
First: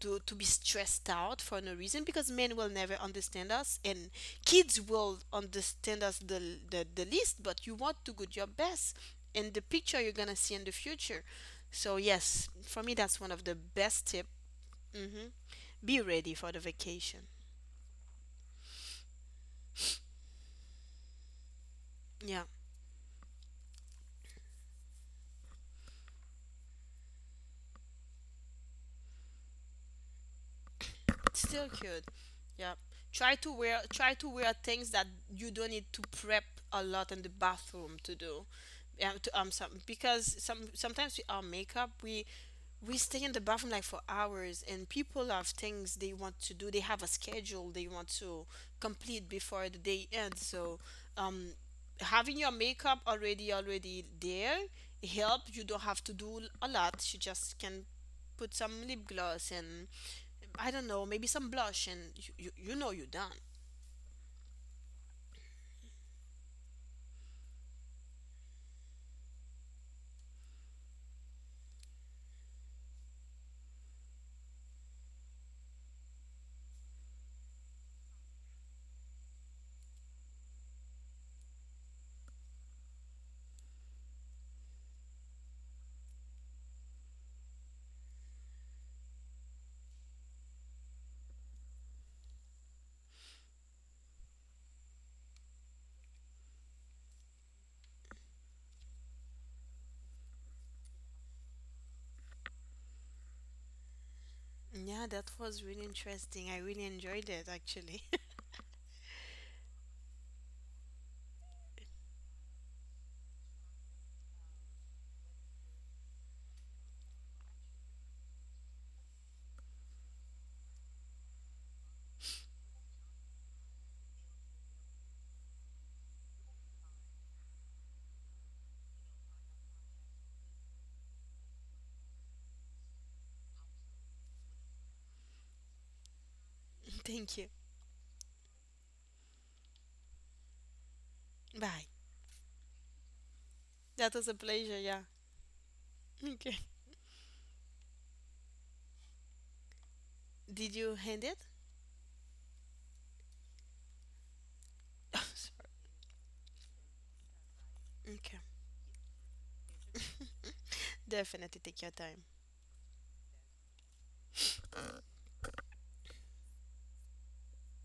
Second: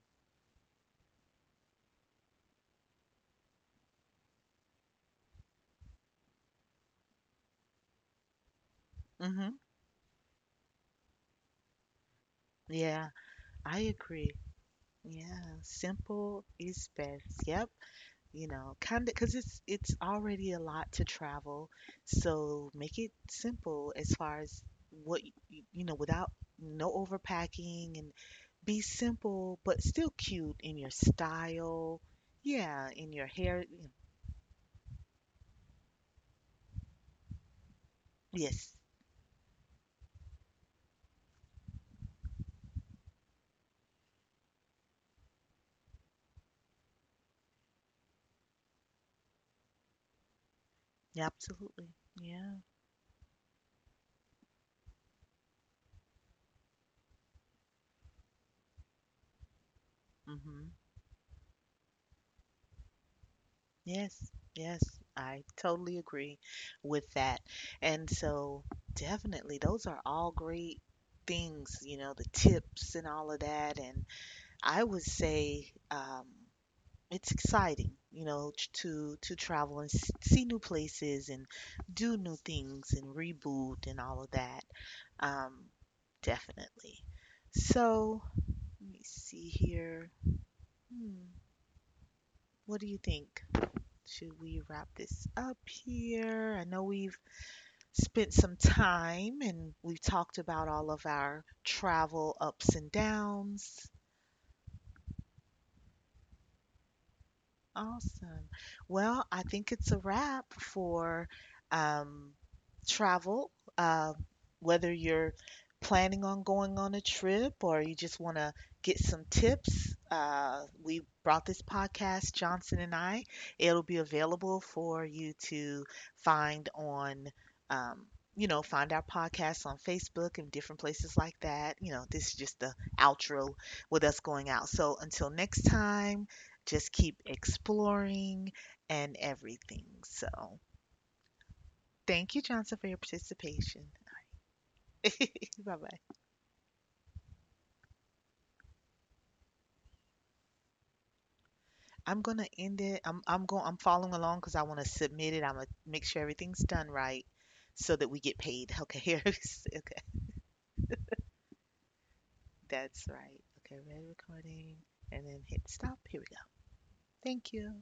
Speaker 2: to, to be stressed out for no reason, because men will never understand us, and kids will understand us the, the, the least, but you want to do your best in
Speaker 1: Hmm.
Speaker 2: the picture you're gonna see in the future. So yes, for me,
Speaker 1: Yeah,
Speaker 2: that's one of the
Speaker 1: I
Speaker 2: best tip.
Speaker 1: agree.
Speaker 2: Hmm.
Speaker 1: Yeah,
Speaker 2: Be ready
Speaker 1: simple
Speaker 2: for the
Speaker 1: is
Speaker 2: vacation.
Speaker 1: best. Yep. You know, kind of because it's it's already a lot to travel,
Speaker 2: Yeah.
Speaker 1: so make it simple as far as what y- y- you know, without no overpacking and be simple but still cute in your
Speaker 2: Still
Speaker 1: style.
Speaker 2: cute. Yeah.
Speaker 1: Yeah, in your
Speaker 2: Try to
Speaker 1: hair.
Speaker 2: wear
Speaker 1: y-
Speaker 2: try to wear things that you don't need to prep a lot in the bathroom to do.
Speaker 1: Yes,
Speaker 2: Yeah, to um some because some sometimes we, our makeup, we we stay in the bathroom like for hours, and people have things they want to do. They have a schedule they want to complete before the day ends. So um
Speaker 1: absolutely.
Speaker 2: having your
Speaker 1: Yeah.
Speaker 2: makeup already already there help, you don't have to do a lot. You just can put some lip gloss and, I
Speaker 1: Hmm.
Speaker 2: don't know, maybe some blush, and you, you, you know you're done.
Speaker 1: Yes, yes, I totally agree with that. And so, definitely, those are all great things, you know, the tips and all of that. And I would say um, it's exciting, you know, t- to to travel and s- see new places and do new things and reboot and all of that. Um, Definitely. So, let me see here. Hmm, what do you think? Should we wrap this up here? I know we've spent some time and we've talked about all of our travel ups and downs.
Speaker 2: Yeah, that was really interesting. I really enjoyed it, actually.
Speaker 1: Awesome. Well, I think it's a wrap for um, travel, uh, whether you're planning on going on a trip or you just want to get some tips. Uh, we brought this podcast, Johnson and I. It'll be available for you to find on, um, you know, find our podcast on Facebook and different places like that. You know, this is just the outro with us going out. So until next time just
Speaker 2: <laughs>
Speaker 1: keep
Speaker 2: Thank you.
Speaker 1: exploring and everything. So,
Speaker 2: Bye.
Speaker 1: thank you, Johnson, for your participation.
Speaker 2: That was a pleasure, yeah.
Speaker 1: <laughs> Bye bye.
Speaker 2: <laughs> Okay. Did you hand it?
Speaker 1: I'm gonna end it. I'm I'm going. I'm following along because I want to
Speaker 2: <laughs>
Speaker 1: submit it. I'm
Speaker 2: Sorry.
Speaker 1: gonna make sure everything's done right so that we
Speaker 2: Okay.
Speaker 1: get paid. Okay, <laughs> here. is- okay,
Speaker 2: Definitely take your time.
Speaker 1: that's right. Okay, red recording, and then hit stop. Here we go. Thank you.